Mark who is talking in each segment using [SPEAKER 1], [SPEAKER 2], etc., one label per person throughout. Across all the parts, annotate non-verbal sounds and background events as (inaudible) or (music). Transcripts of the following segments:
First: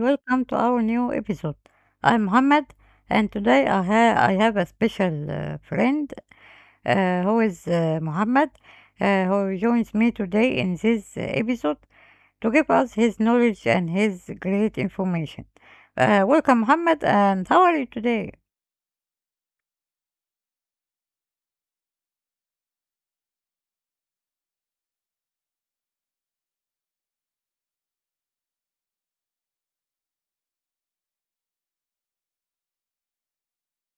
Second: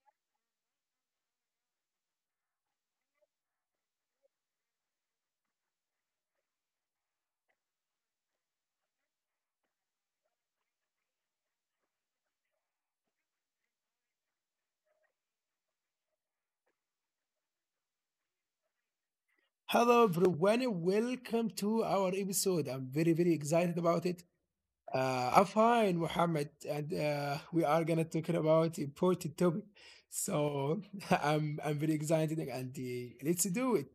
[SPEAKER 1] welcome to our new episode. I'm Mohammed and today I have a special friend who is Mohammed who joins me today in this episode to give us his knowledge and his great information. Welcome Mohammed and how are you today?
[SPEAKER 2] Hello everyone, welcome to our episode. I'm very, very excited about it. I'm fine, Mohammed, and we are gonna talk about important topic. So (laughs) I'm very excited, and let's do it.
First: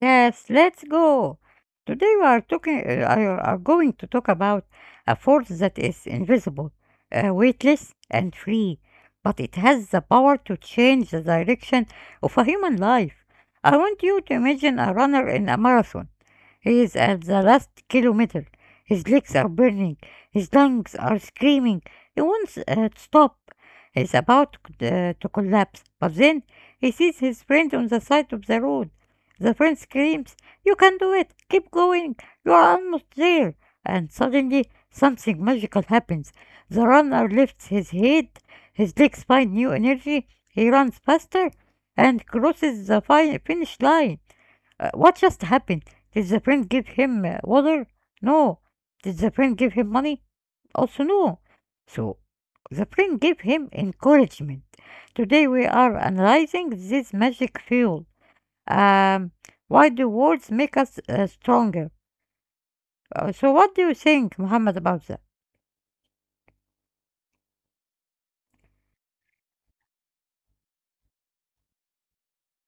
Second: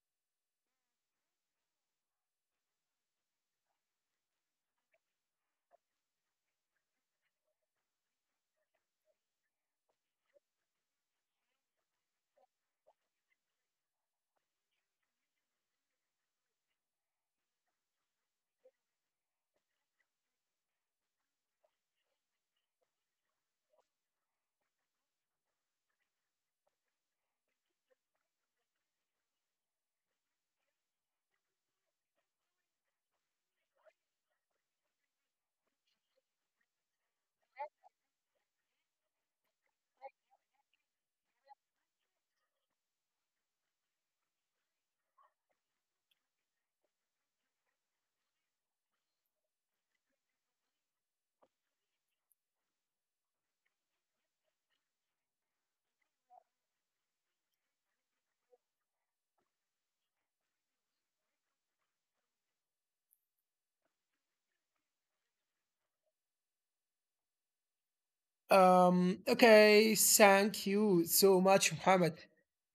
[SPEAKER 1] Yes, let's go. Today we are talking are going to talk about a force that is invisible, weightless and free, but it has the power to change the direction of a human life. I want you to imagine a runner in a marathon. He is at the last kilometer. His legs are burning. His lungs are screaming. He wants to stop. He's about to collapse, but then he sees his friend on the side of the road. The friend screams, "You can do it! Keep going! You are almost there!" And suddenly, something magical happens. The runner lifts his head, his legs find new energy, he runs faster, and crosses the finish line. What just happened? Did the friend give him water? No. Did the friend give him money? Also, no. So, the friend gave him encouragement. Today, we are analyzing this magic fuel. Um, why do words make us stronger? So, what do you think, Muhammad, about that?
[SPEAKER 2] Okay, thank you so much, Mohammed.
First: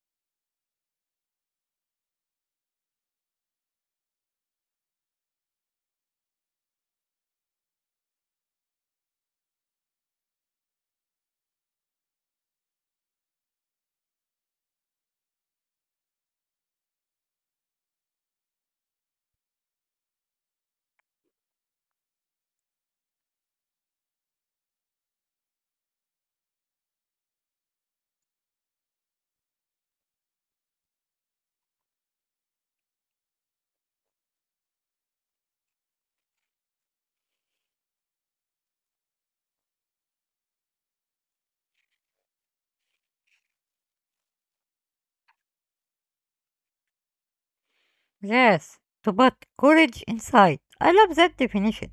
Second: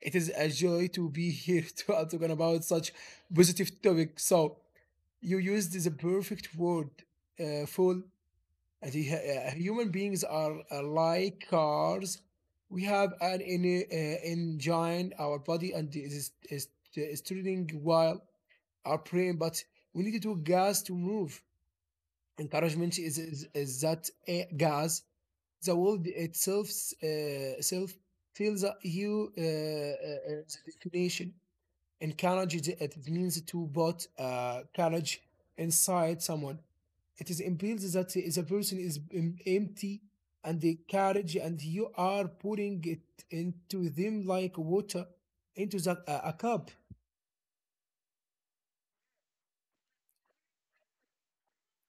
[SPEAKER 2] It is a joy to be here (laughs) to I'm talking about such positive topic. So you used the perfect word, full. And the human beings are like cars. We have an engine, our body, and it is turning while our brain, but we need to gas to move. Encouragement is that gas, the world itself, self feels a you definition. Encourage it means to put courage inside someone. It is implies that the person is empty and the courage, and you are putting it into them like water into a cup.
[SPEAKER 1] Yes, to put courage inside. I love that definition.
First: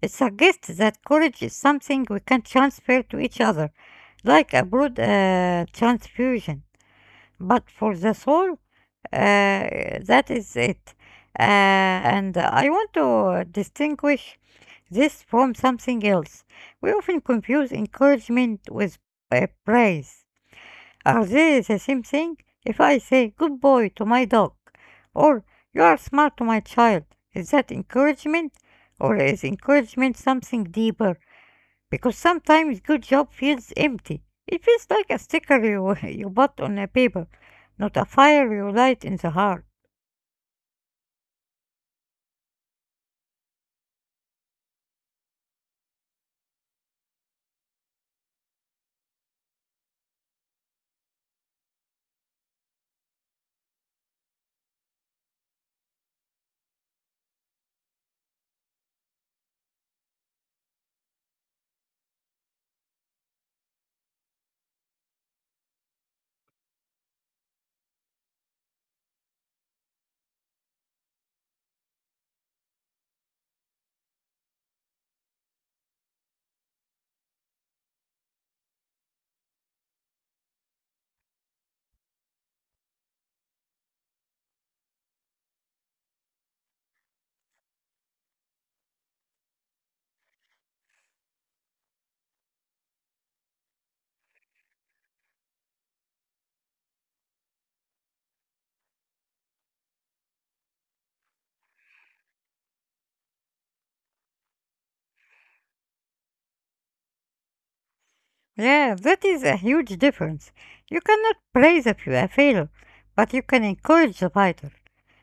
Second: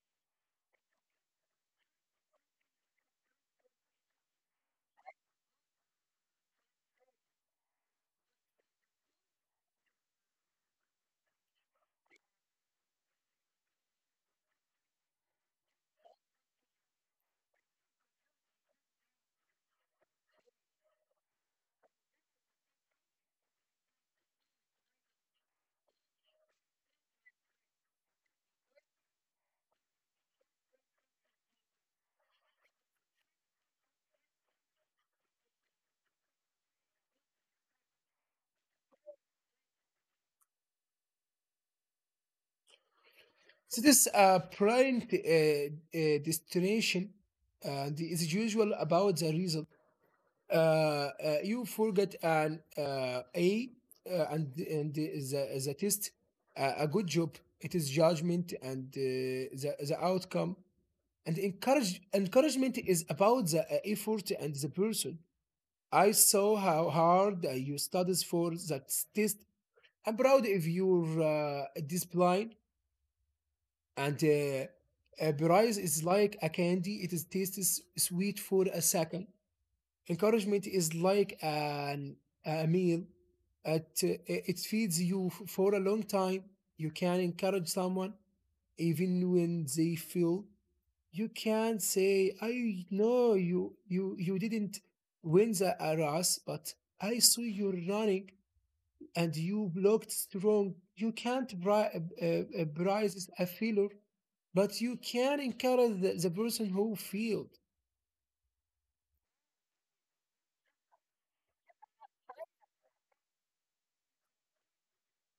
[SPEAKER 1] It suggests that courage is something we can transfer to each other, like a blood transfusion. But for the soul, uh, that is it. And I want to distinguish this from something else. We often confuse encouragement with praise. Are they the same thing? If I say good boy to my dog, or you are smart to my child, is that encouragement? Or is encouragement something deeper? Because sometimes good job feels empty. It feels like a sticker (laughs) you bought on a paper, not a fire you light in the heart.
[SPEAKER 2] So this prime destination and is usual about the result. Uh, uh, you forget an A and the test, a good job. It is judgment and the outcome. And encouragement is about the effort and the person. I saw how hard you studies for that test. I'm proud of your discipline. And price is like a candy. It is tastes sweet for a second. Encouragement is like a meal. It feeds you for a long time. You can encourage someone even when they feel. You can say, "I know you didn't win the race, but I saw you running and you blocked strong. You can't prize a failure, but you can encourage the person who failed.
[SPEAKER 1] Yeah, that is a huge difference. You cannot praise a failure, but you can encourage the fighter.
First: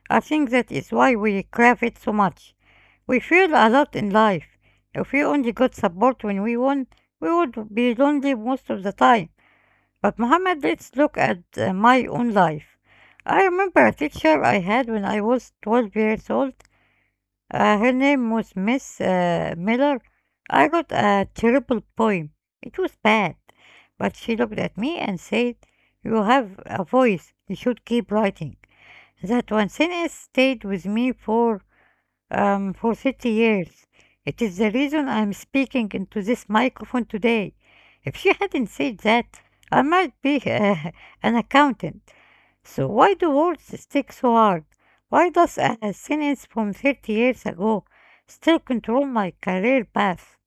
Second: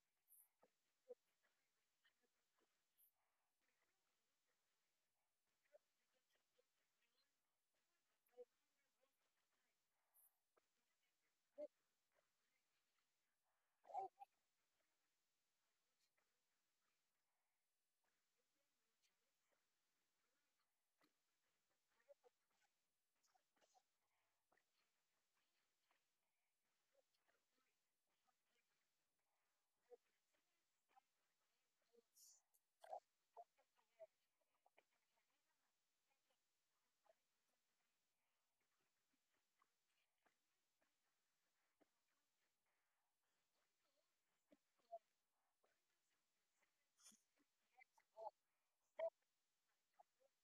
[SPEAKER 1] I think that is why we crave it so much. We feel a lot in life. If we only got support when we won, we would be lonely most of the time. But Mohammed, let's look at my own life. I remember a teacher I had when I was 12 years old. Her name was Miss Miller. I wrote a terrible poem. It was bad. But she looked at me and said, "You have a voice. You should keep writing." That one sentence stayed with me for 30 years. It is the reason I am speaking into this microphone today. If she (laughs) hadn't said that, I might be (laughs) an accountant. So why do words stick so hard? Why does a sentence from 30 years ago still control my career path?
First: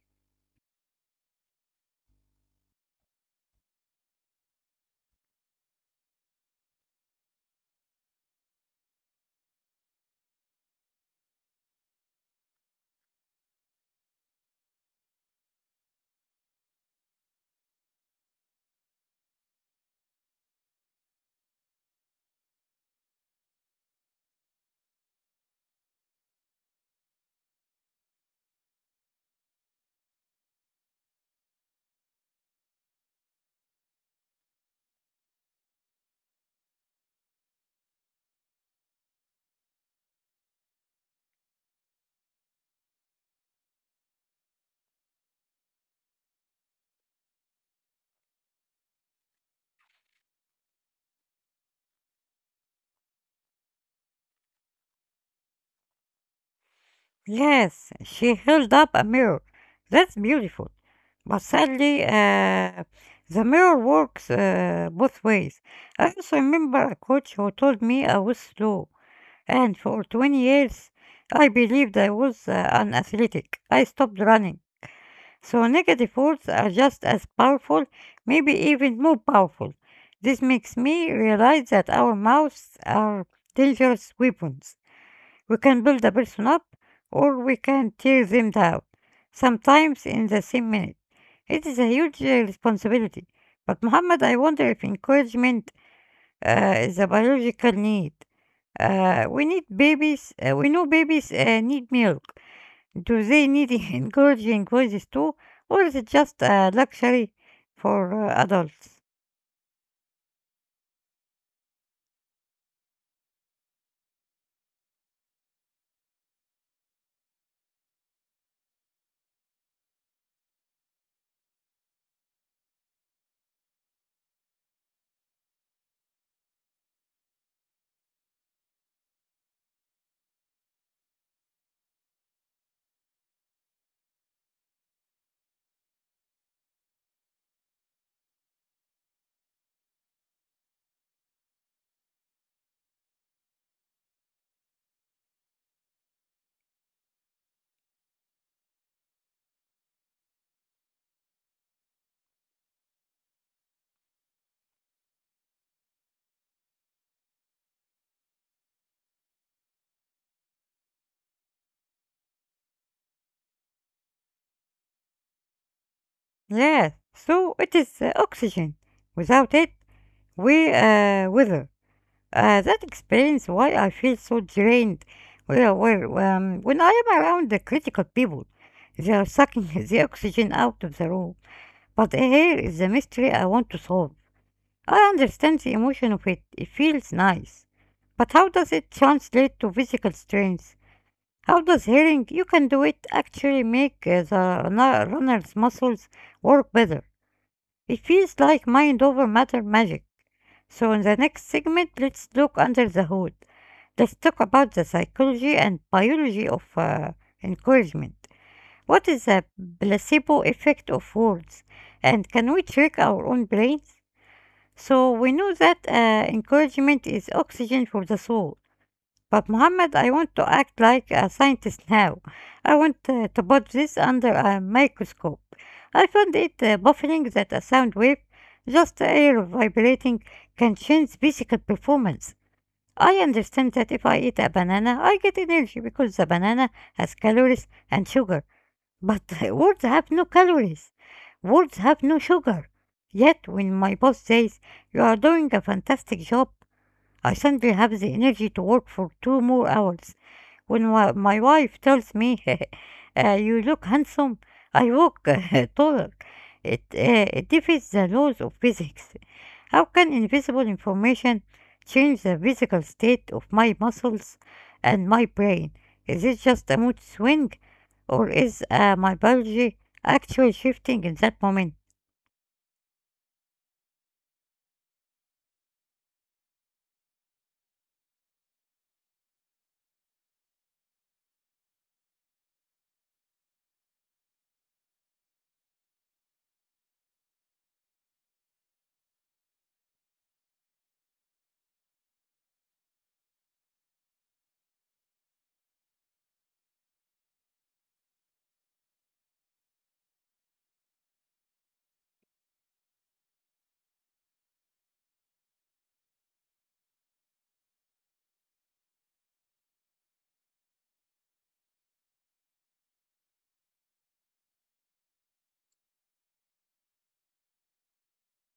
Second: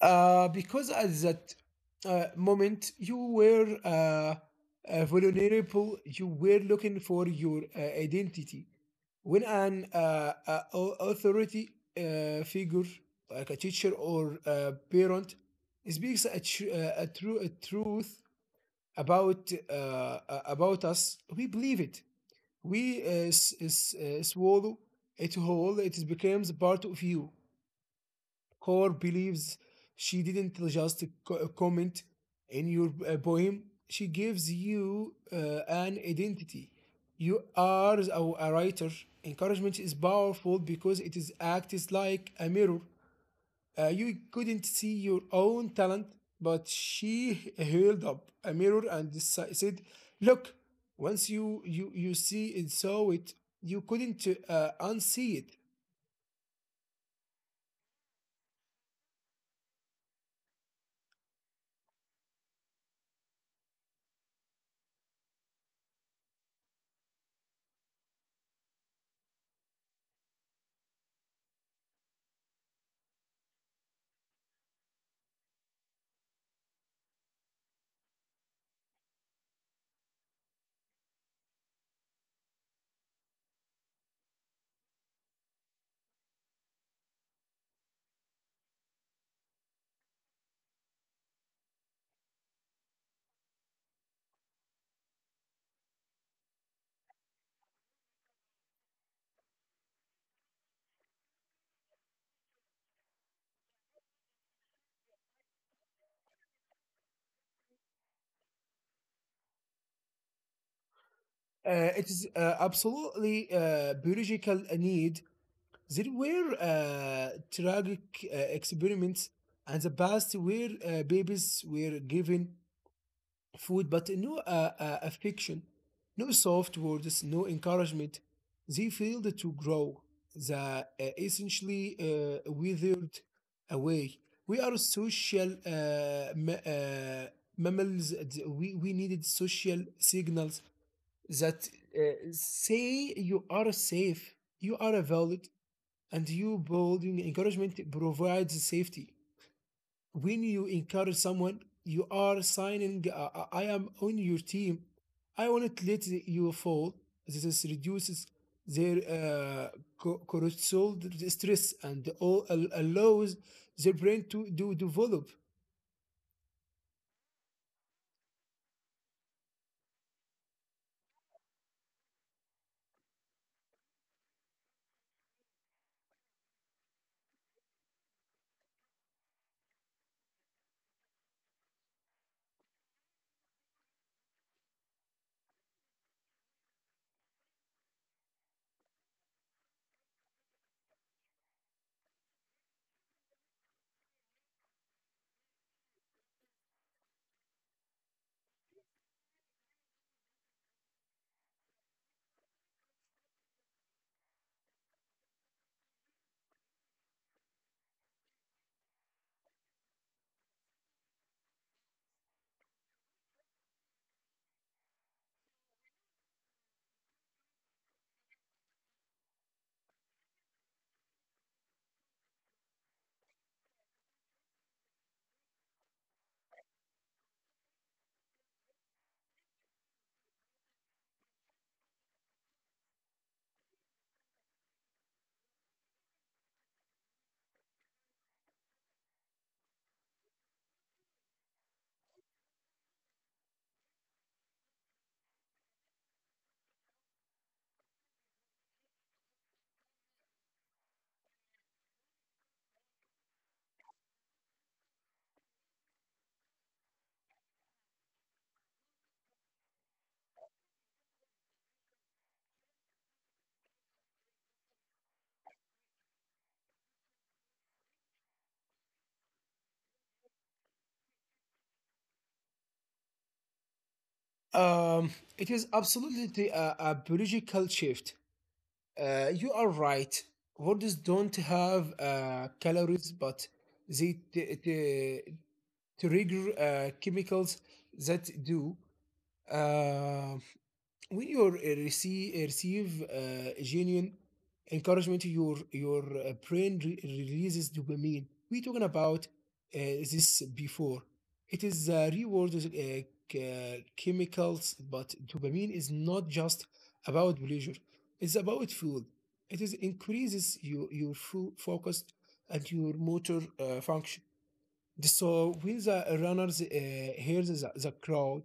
[SPEAKER 2] Because at that moment, you were vulnerable, you were looking for your identity. When an authority figure, like a teacher or a parent, speaks a truth about uh, about us, we believe it. We swallow it whole. It becomes part of you. Core believes she didn't just comment in your poem. She gives you an identity. You are a writer. Encouragement is powerful because it is acts like a mirror. You couldn't see your own talent, but she held up a mirror and said, "Look, once you see and saw it, you couldn't unsee it."
[SPEAKER 1] Yes, she held up a mirror. That's beautiful. But sadly, the mirror works both ways. I also remember a coach who told me I was slow. And for 20 years, I believed I was unathletic. I stopped running. So negative words are just as powerful, maybe even more powerful. This makes me realize that our mouths are dangerous weapons. We can build a person up or we can tear them down, sometimes in the same minute. It is a huge responsibility. But Muhammad, I wonder if encouragement is a biological need we need babies. We know babies need milk. Do they need (laughs) encouraging voices too, or is it just a luxury for adults?
[SPEAKER 2] It is absolutely biological need. There were tragic experiments and the past where babies were given food, but no affection, no soft words, no encouragement. They failed to grow. They essentially withered away. We are social mammals. And we needed social signals that uh, say you are safe, you are valid, and you building encouragement provides safety. When you encourage someone, you are signing, I am on your team, I won't let you fall. This is reduces their cortisol stress, and all allows their brain to develop.
[SPEAKER 1] Yes. So it is oxygen. Without it, we wither. That explains why I feel so drained. Well, when I am around the critical people, they are sucking (laughs) the oxygen out of the room. But here is the mystery I want to solve. I understand the emotion of it. It feels nice. But how does it translate to physical strength? How does hearing you can do it actually make runner's muscles work better? It feels like mind over matter magic. So, in the next segment, let's look under the hood. Let's talk about the psychology and biology of encouragement. What is the placebo effect of words? And can we trick our own brains? So we know that encouragement is oxygen for the soul. But Muhammad, I want to act like a scientist now. I want to put this under a microscope. I found it baffling that a sound wave, just air vibrating, can change physical performance. I understand that if I eat a banana, I get energy because the banana has calories and sugar. But (laughs) words have no calories. Words have no sugar. Yet when my boss says, "You are doing a fantastic job," I simply have the energy to work for two more hours. When my wife tells me, (laughs) "You look handsome," I walk (laughs) taller. It defeats the laws of physics. How can invisible information change the physical state of my muscles and my brain? Is it just a mood swing, or is my biology actually shifting in that moment?
[SPEAKER 2] um, it is absolutely a biological shift. You are right, words don't have calories, but they trigger chemicals that do. uh, when you receive genuine encouragement, your brain releases dopamine. We talking about this before. It is a reward chemicals, but dopamine is not just about pleasure. It's about fuel. It is increases your full focus and your motor function. So when the runners hears the crowd,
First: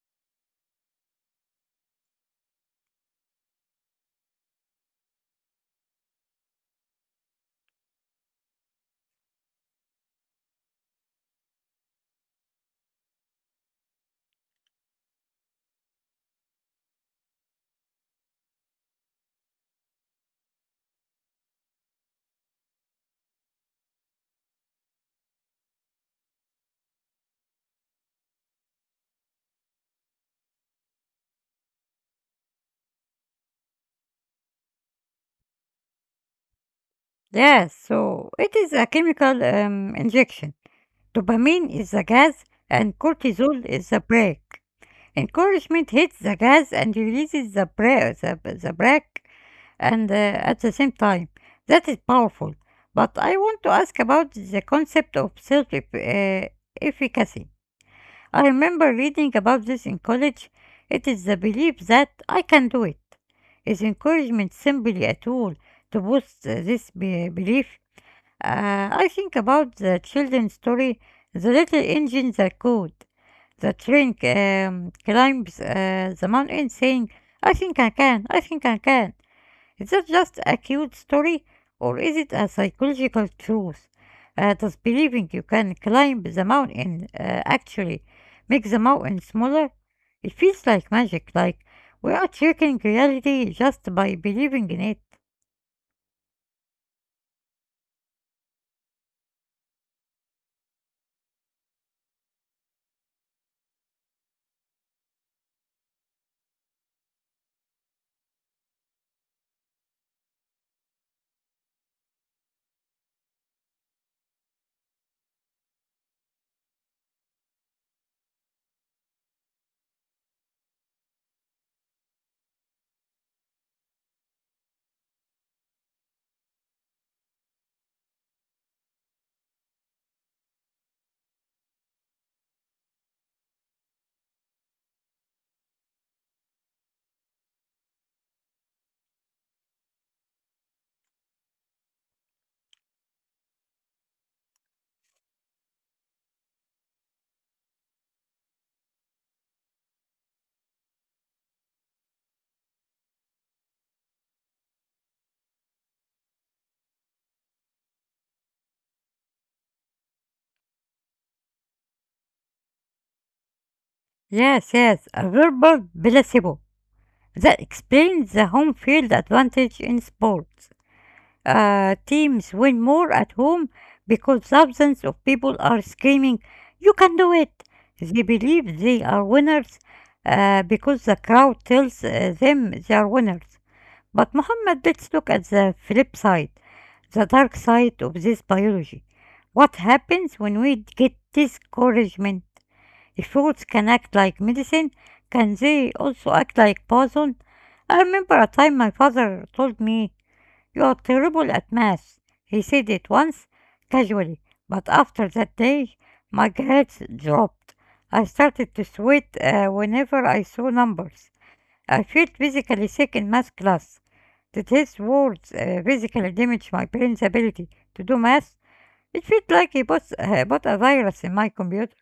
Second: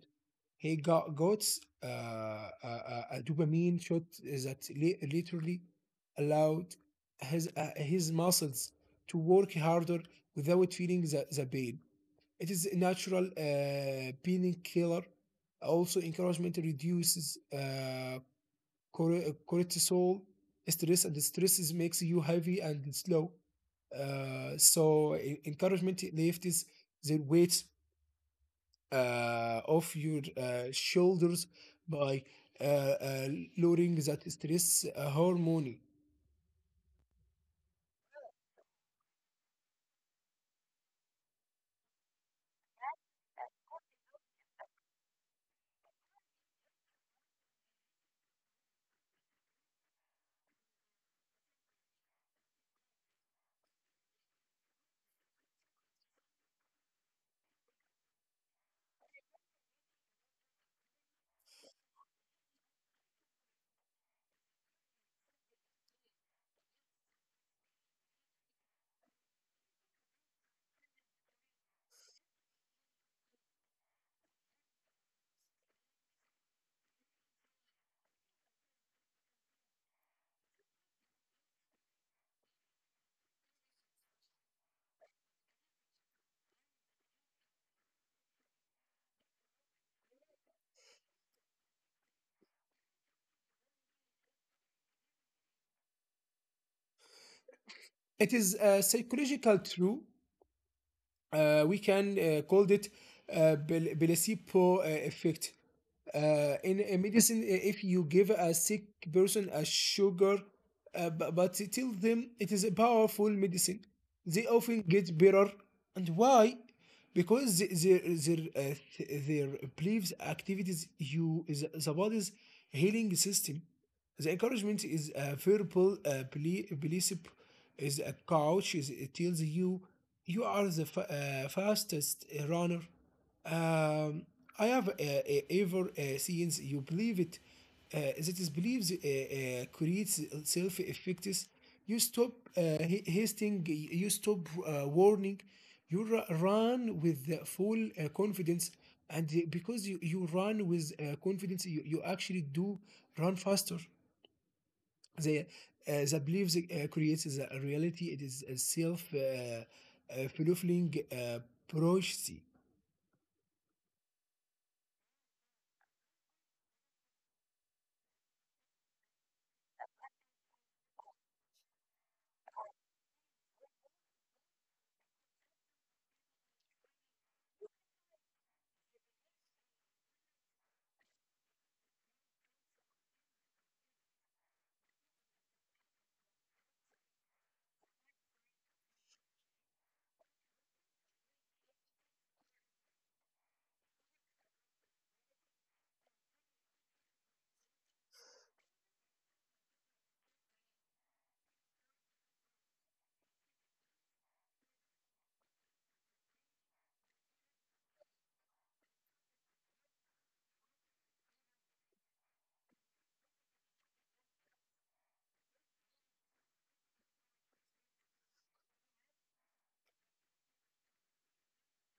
[SPEAKER 2] he got a dopamine shot that literally allowed his muscles to work harder without feeling the pain. It is a natural painkiller. Also, encouragement reduces cortisol stress, and stress makes you heavy and slow. So, encouragement lifts their weights off your shoulders by uh, uh, lowering that stress hormone.
[SPEAKER 1] Yes, so it is a chemical injection. Dopamine is the gas and cortisol is the brake. Encouragement hits the gas and releases the brake and at the same time. That is powerful. But I want to ask about the concept of self efficacy. I remember reading about this in college. It is the belief that I can do it. Is encouragement simply a tool to boost belief? I think about the children's story, the little engine that could. The train climbs the mountain saying, "I think I can, I think I can." Is that just a cute story or is it a psychological truth? Does believing you can climb the mountain actually make the mountain smaller? It feels like magic, like we are checking reality just by believing in it.
[SPEAKER 2] It is psychological true. We can call it placebo effect. In medicine, if you give a sick person a sugar, but tell them it is a powerful medicine, they often get better. And why? Because their beliefs, activities, you the body's healing system. The encouragement is a verbal belief, is a coach. It tells you, you are the fastest runner. Um, I have ever seen you believe it. That is believes creates self effects. You stop hasting. You stop warning. You run with the full confidence, and because you run with confidence, you actually do run faster. The uh, the belief creates the reality. It is a self fulfilling prophecy.
[SPEAKER 1] Yes, yes, a verbal placebo. That explains the home field advantage in sports. Teams win more at home because thousands of people are screaming, "You can do it!" They believe they are winners because the crowd tells them they are winners. But, Muhammad, let's look at the flip side, the dark side of this biology. What happens when we get discouragement? The foods can act like medicine. Can they also act like poison? I remember a time my father told me, "You are terrible at math." He said it once, casually, but after that day, my grades dropped. I started to sweat whenever I saw numbers. I felt physically sick in math class. Did his words physically damage my brain's ability to do math? It felt like he put a virus in my computer.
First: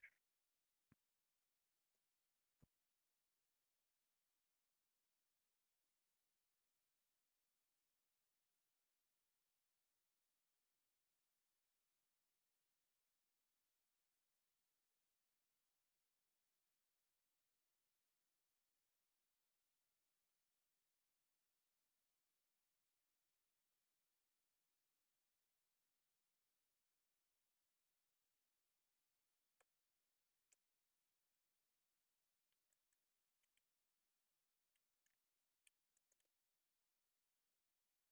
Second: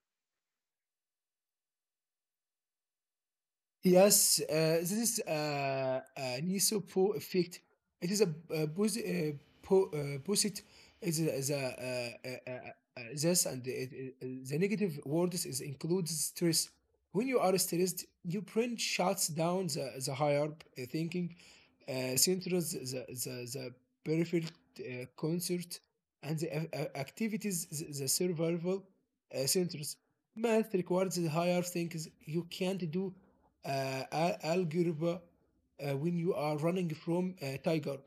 [SPEAKER 2] Yes, this is an isopo effect. It is a posit is a this and the negative words is includes stress. When you are stressed, your brain shuts down the higher thinking, centers the peripheral concert and the activities the survival centers. Math requires higher things. You can't do algebra when you are running from a tiger.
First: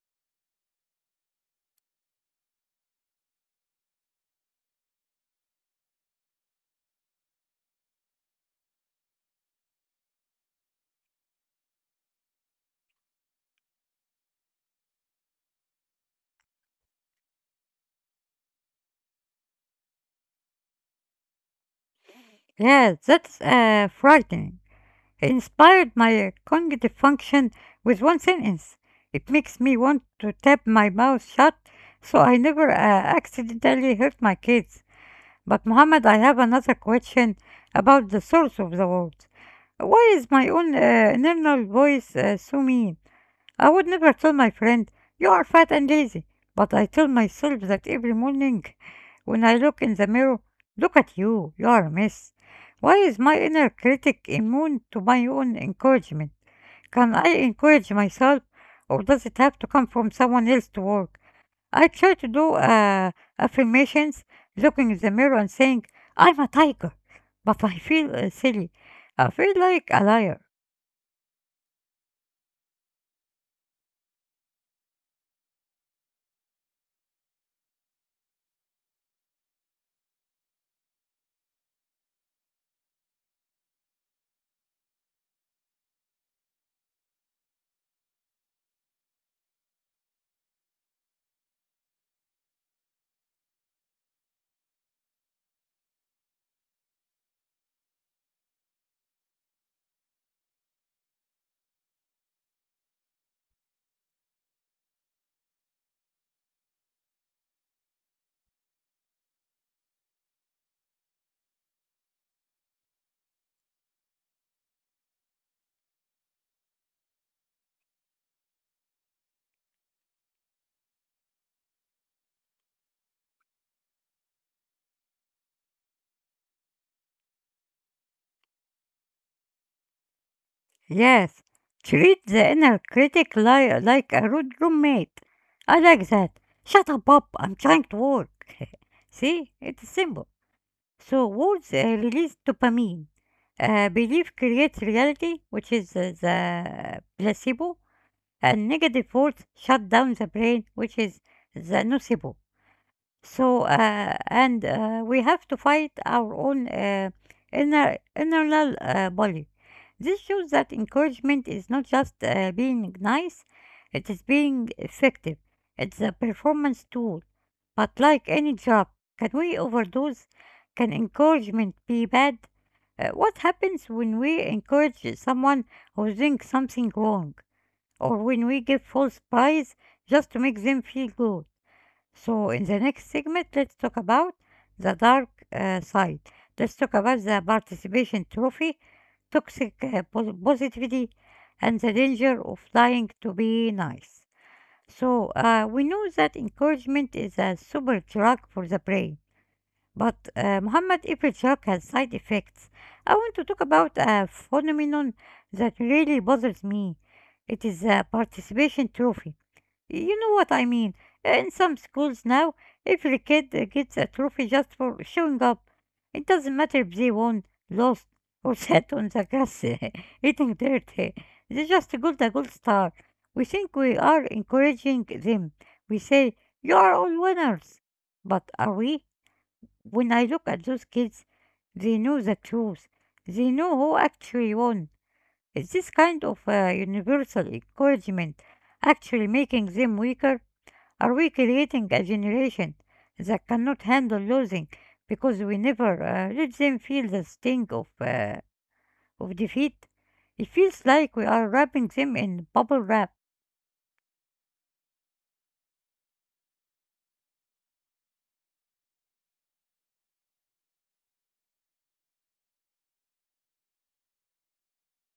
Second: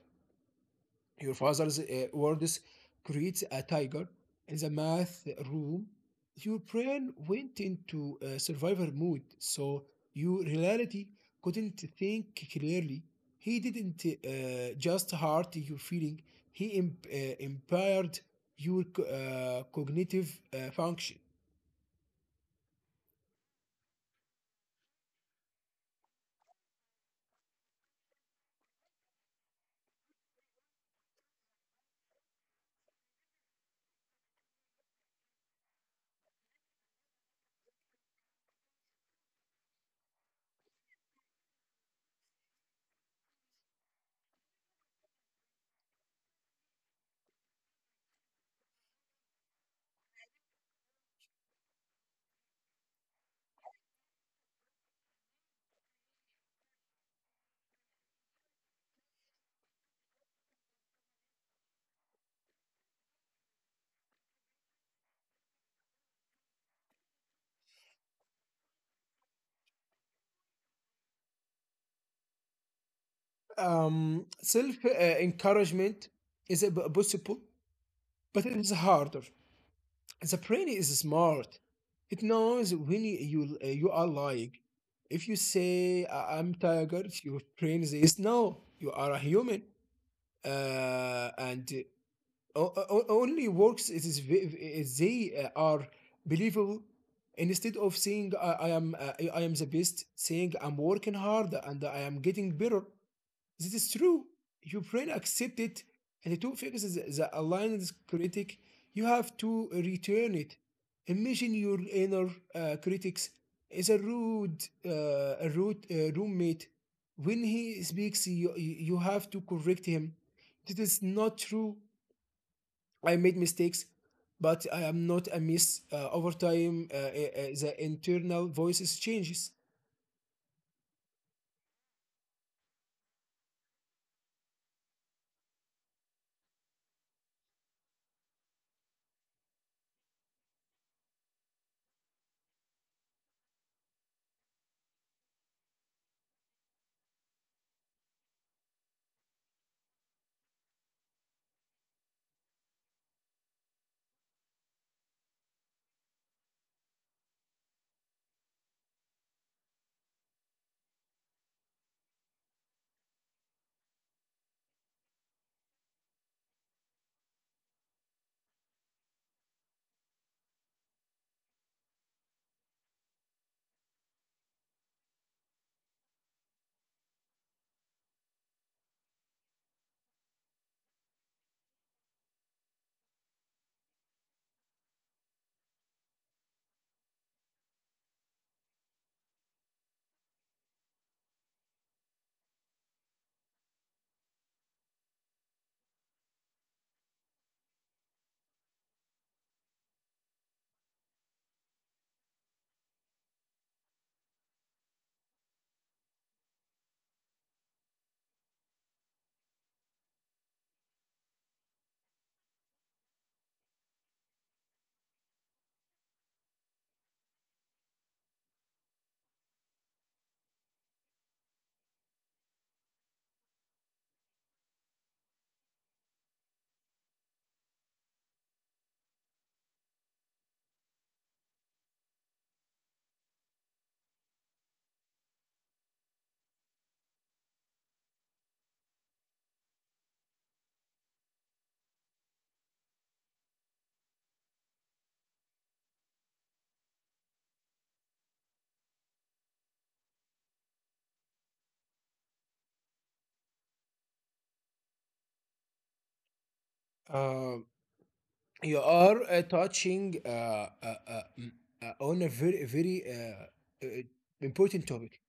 [SPEAKER 2] Your father's words creates a tiger in the math room. Your brain went into survivor mode, so your reality couldn't think clearly. He didn't just hurt your feeling. He impaired your cognitive function.
[SPEAKER 1] Yeah, that's frightening. He inspired my cognitive function with one sentence. It makes me want to tap my mouth shut so I never accidentally hurt my kids. But, Muhammad, I have another question about the source of the words. Why is my own internal voice so mean? I would never tell my friend, "you are fat and lazy," but I tell myself that every morning when I look in the mirror, "look at you, you are a mess." Why is my inner critic immune to my own encouragement? Can I encourage myself or does it have to come from someone else to work? I try to do affirmations, looking in the mirror and saying, "I'm a tiger," but I feel silly. I feel like a liar.
[SPEAKER 2] Self encouragement is possible, but it is harder. The brain is smart. It knows when you are lying. If you say, I'm tired," your brain says no. You are a human, and only works it is they are believable. Instead of saying I am the best, saying I'm working hard and I am getting better. This is true. Your brain accepts it, and to fix the aligned critic, you have to return it. Imagine your inner critics is a rude roommate. When he speaks, you have to correct him. This is not true. I made mistakes, but I am not a miss. Over time, the internal voices changes.
[SPEAKER 1] Yes, treat the inner critic like a rude roommate. I like that. "Shut up, Bob. I'm trying to work." (laughs) See, it's simple. So, words release dopamine. Belief creates reality, which is the placebo, and negative words shut down the brain, which is the nocebo. So, and we have to fight our own inner internal bully. This shows that encouragement is not just being nice; it is being effective. It's a performance tool. But like any job, can we overdose? Can encouragement be bad? What happens when we encourage someone who's doing something wrong, or when we give false praise just to make them feel good? So in the next segment, let's talk about the dark side. Let's talk about the participation trophy, toxic positivity, and the danger of lying to be nice. So we know that encouragement is a super drug for the brain, but Muhammad, every drug has side effects. I want to talk about a phenomenon that really bothers me. It is the participation trophy. You know what I mean. In some schools now, every kid gets a trophy just for showing up. It doesn't matter if they won, lost, or (laughs) sat on the grass (laughs) eating dirt. They just got a gold star. We think we are encouraging them. We say, "You are all winners." But are we? When I look at those kids, they know the truth. They know who actually won. Is this kind of universal encouragement actually making them weaker? Are we creating a generation that cannot handle losing because we never let them feel the sting of defeat? It feels like we are wrapping them in bubble wrap.
[SPEAKER 2] Um, you are touching on a very, very uh, important topic.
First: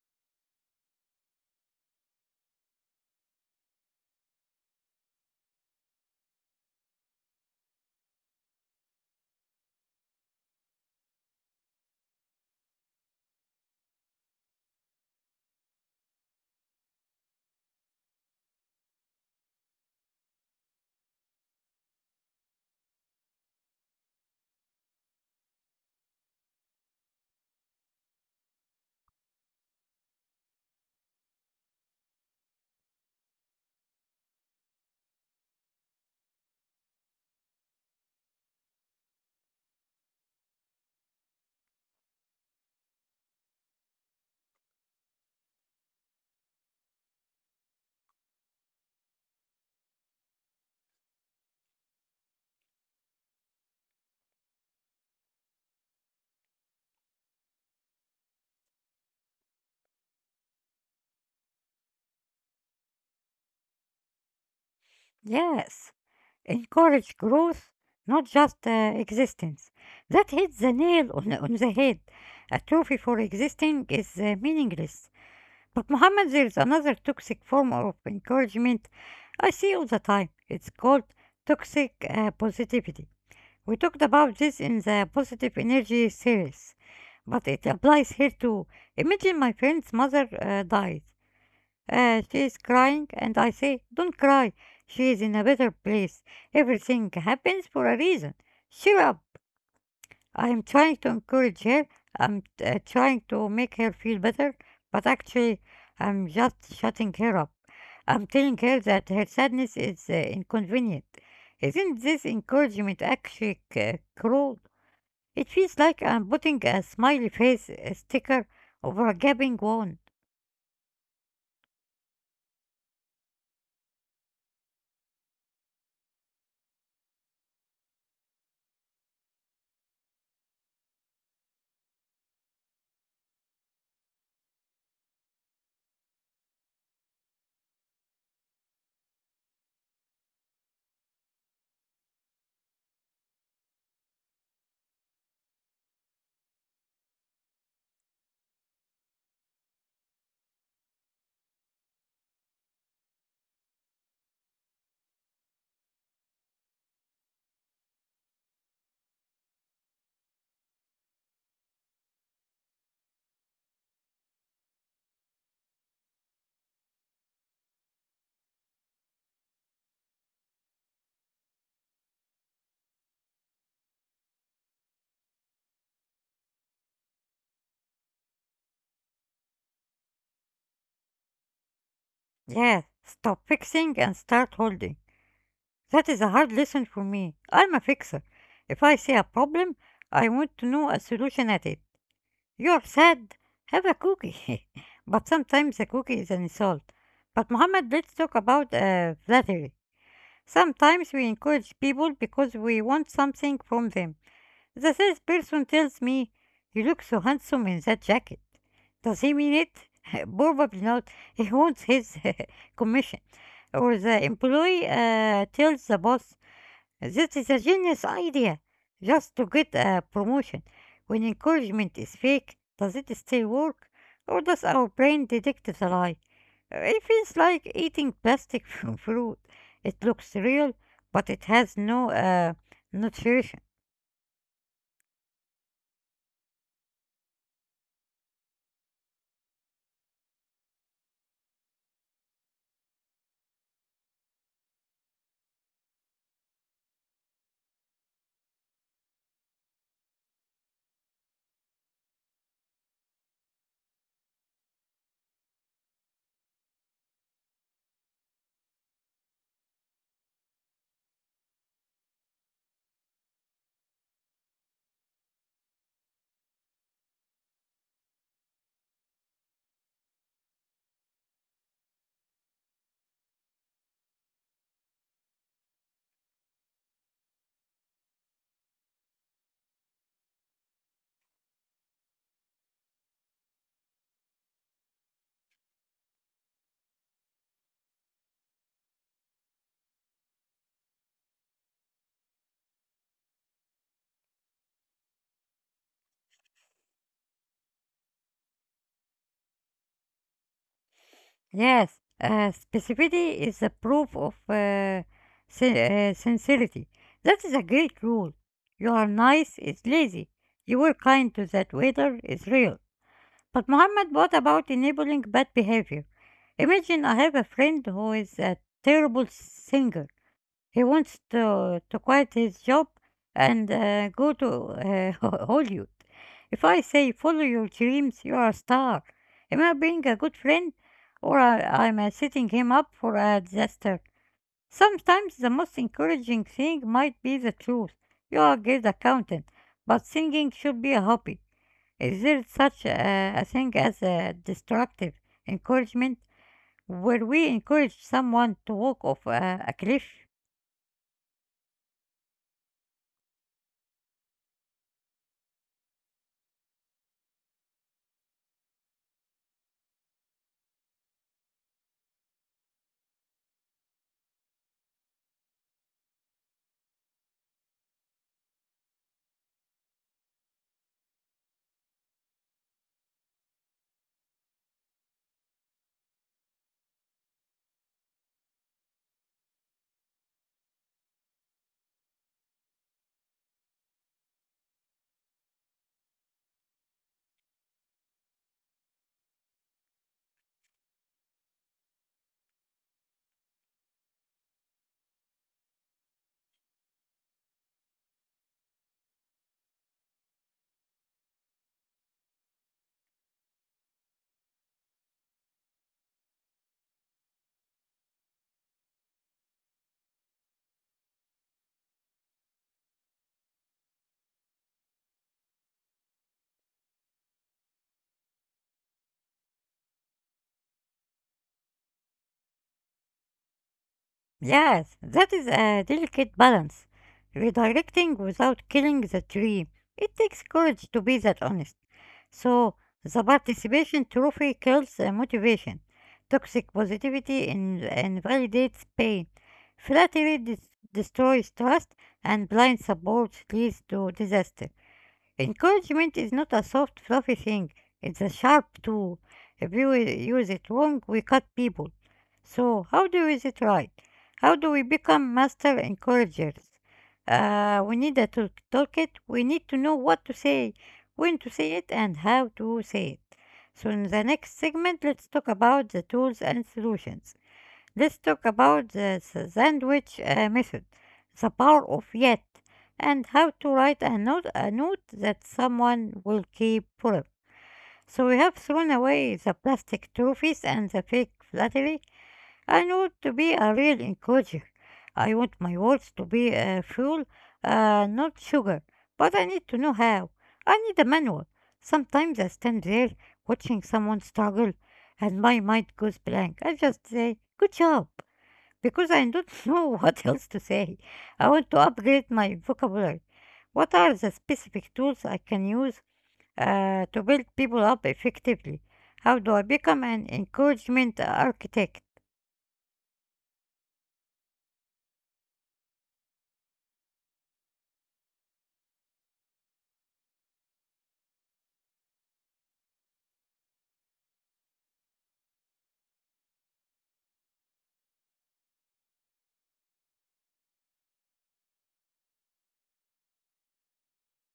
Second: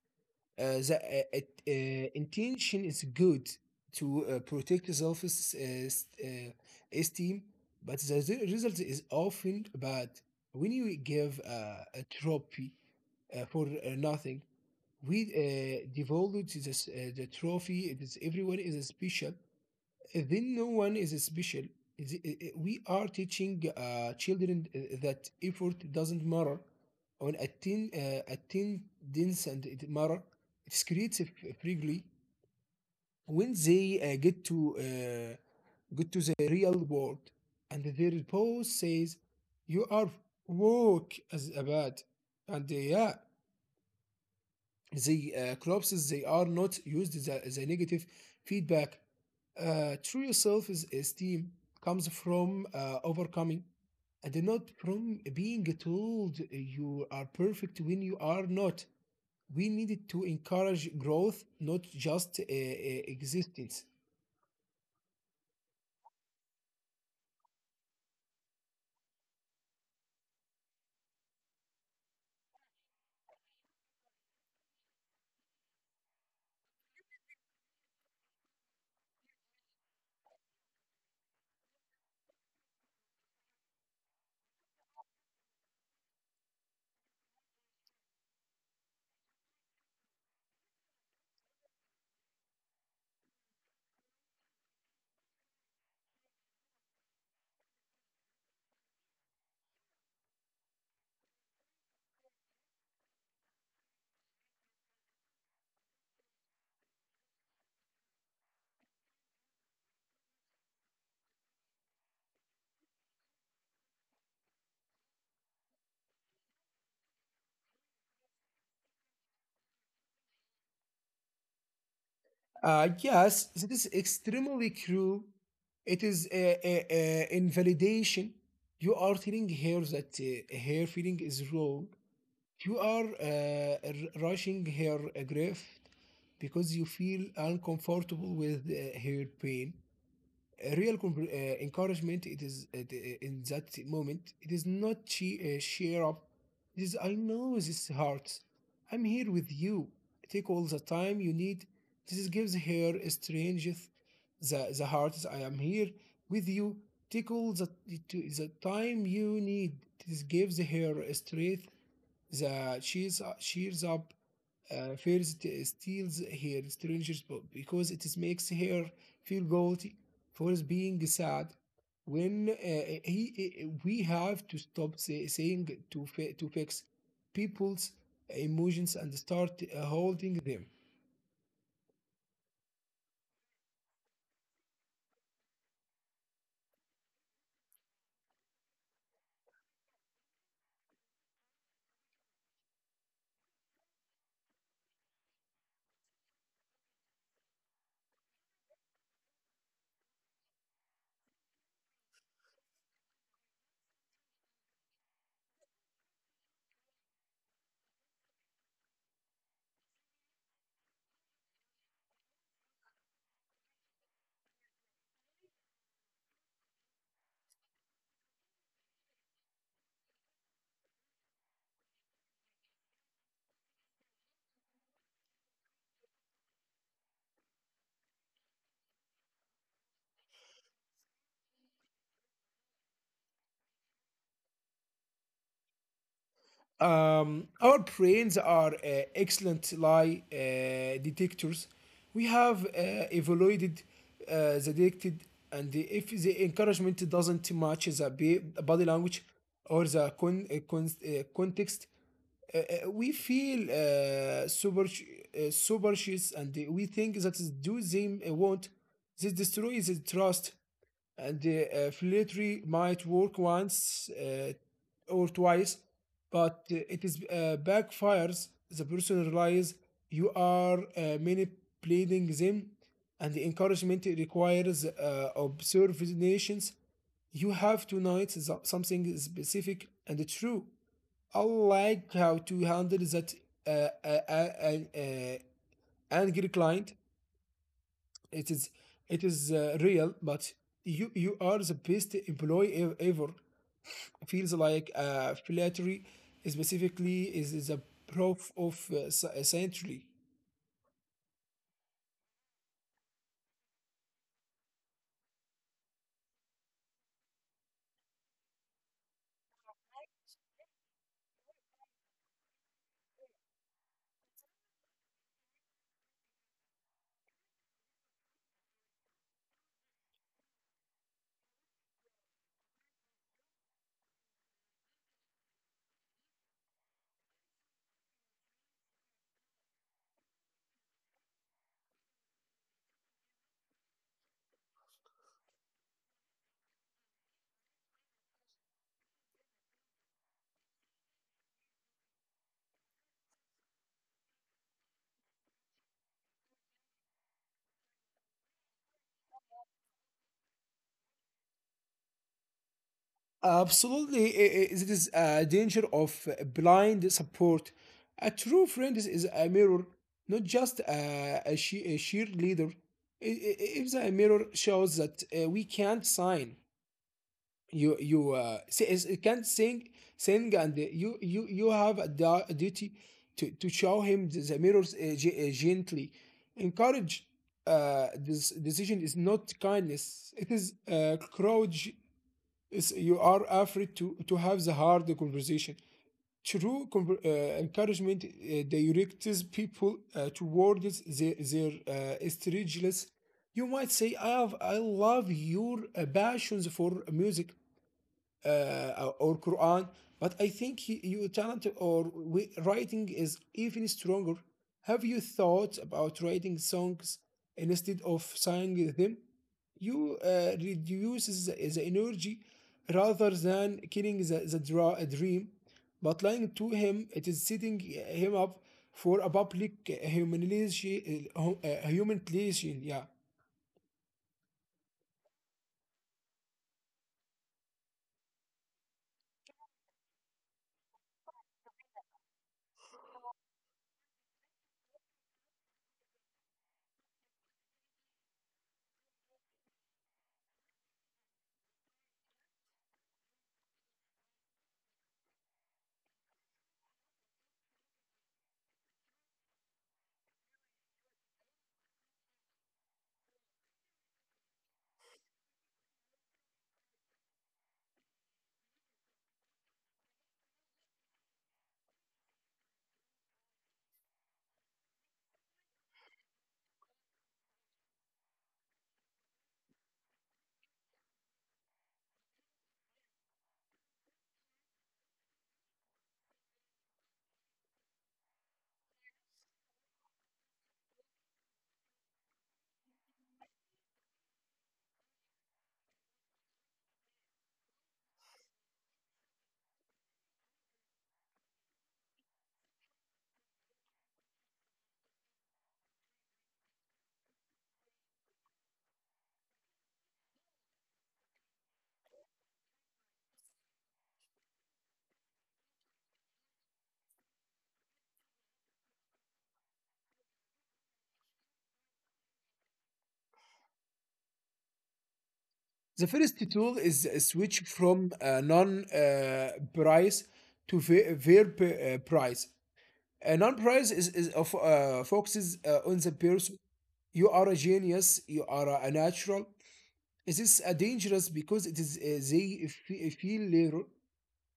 [SPEAKER 2] The intention is good to protect self s- uh, esteem, but the result is often bad. When you give a trophy for nothing, we devalued this the trophy. It is everyone is special, then no one is special. We are teaching children that effort doesn't matter on attendance and it matter. It's creates a freely when they get to the real world, and their boss says, "You are woke as a bad," and yeah, the crops they are not used the negative feedback. True self-esteem comes from overcoming and not from being told you are perfect when you are not. We needed to encourage growth, not just existence.
[SPEAKER 1] Yes, encourage growth, not just existence. That hits the nail on the head. A trophy for existing is meaningless. But Muhammad, there is another toxic form of encouragement I see all the time. It's called toxic positivity. We talked about this in the positive energy series, but it applies here too. Imagine my friend's mother died. She is crying, and I say, "Don't cry. She is in a better place. Everything happens for a reason. Cheer up." I am trying to encourage her. I'm trying to make her feel better, but actually, I'm just shutting her up. I'm telling her that her sadness is inconvenient. Isn't this encouragement actually cruel? It feels like I'm putting a smiley face sticker over a gaping wound.
[SPEAKER 2] Yes, it is extremely cruel. It is a invalidation. You are telling her that her feeling is wrong. You are rushing her grief because you feel uncomfortable with her pain. A real encouragement, it is in that moment it is not cheer up, it is, I know this hurts, I'm here with you, take all the time you need. This gives her a strength, the heart, I am here with you, take all the time you need. This gives her a strength. The cheers cheers up first steals her stranger's book because it is makes her feel guilty for being sad. When we have to stop saying to fix people's emotions and start holding them.
[SPEAKER 1] Yeah, stop fixing and start holding. That is a hard lesson for me. I'm a fixer. If I see a problem, I want to know a solution at it. You're sad? Have a cookie. (laughs) But sometimes a cookie is an insult. But Mohammed, let's talk about flattery. Sometimes we encourage people because we want something from them. The salesperson tells me, "You look so handsome in that jacket." Does he mean it? (laughs) Probably not. He wants his (laughs) commission. Or the employee tells the boss, "This is a genius idea," just to get a promotion. When encouragement is fake, does it still work? Or does our brain detect the lie? It feels like eating plastic (laughs) from fruit. It looks real, but it has no nutrition.
[SPEAKER 2] Our brains are excellent lie detectors. We have evaluated the detected, and if the encouragement doesn't match the body language or the context. uh, we feel superstitious and we think that do them want. This destroys the trust, and the filtry might work once or twice, but it is backfires. The person realizes you are manipulating them, and the encouragement requires observations. You have to know it's something specific and true. I like how to handle that uh, uh, uh, uh, uh, angry client it is it is real but you are the best employee ever feels like flattery specifically is a proof of century.
[SPEAKER 1] Yes, specificity is a proof of sincerity. That is a great rule. "You are nice" is lazy. "You were kind to that waiter" is real. But Muhammad, what about enabling bad behavior? Imagine I have a friend who is a terrible singer. He wants to quit his job and go to (laughs) Hollywood. If I say, "Follow your dreams, you are a star." Am I being a good friend, or am I setting him up for a disaster? Sometimes the most encouraging thing might be the truth. "You are a great accountant, but singing should be a hobby." Is there such a thing as a destructive encouragement, where we encourage someone to walk off a cliff?
[SPEAKER 2] Absolutely, it is a danger of blind support. A true friend is a mirror, not just a cheerleader. If the mirror shows that we can't sign, you can't sing and you have a duty to show him the mirrors gently encourage this decision is not kindness, it is courage. Is you are afraid to have the hard conversation. True encouragement directs people towards their, their strangeness. You might say, I love your passions for music or Quran. But I think your talent or writing is even stronger. Have you thought about writing songs instead of singing them? You reduces the energy rather than killing the, the a dream. But lying to him, it is setting him up for a public humiliation, humiliation. Yeah.
[SPEAKER 1] Yes, that is a delicate balance. Redirecting without killing the tree. It takes courage to be that honest. So, the participation trophy kills motivation. Toxic positivity invalidates pain. Flattery destroys trust, and blind support leads to disaster. Encouragement is not a soft, fluffy thing, it's a sharp tool. If we use it wrong, we cut people. So, how do we use it right? How do we become master encouragers? We need a toolkit. We need to know what to say, when to say it, and how to say it. So, in the next segment, let's talk about the tools and solutions. Let's talk about the sandwich method, the power of yet, and how to write a note that someone will keep forever. So we have thrown away the plastic trophies and the fake flattery. I want to be a real encourager. I want my words to be fuel, not sugar. But I need to know how. I need a manual. Sometimes I stand there watching someone struggle and my mind goes blank. I just say, "Good job." Because I don't (laughs) know what else to say. I want to upgrade my vocabulary. What are the specific tools I can use to build people up effectively? How do I become an encouragement architect?
[SPEAKER 2] The first tool is a switch from a non price to verb price. A non price is focuses on the person. You are a genius, you are a natural. It is a dangerous because it is they feel later.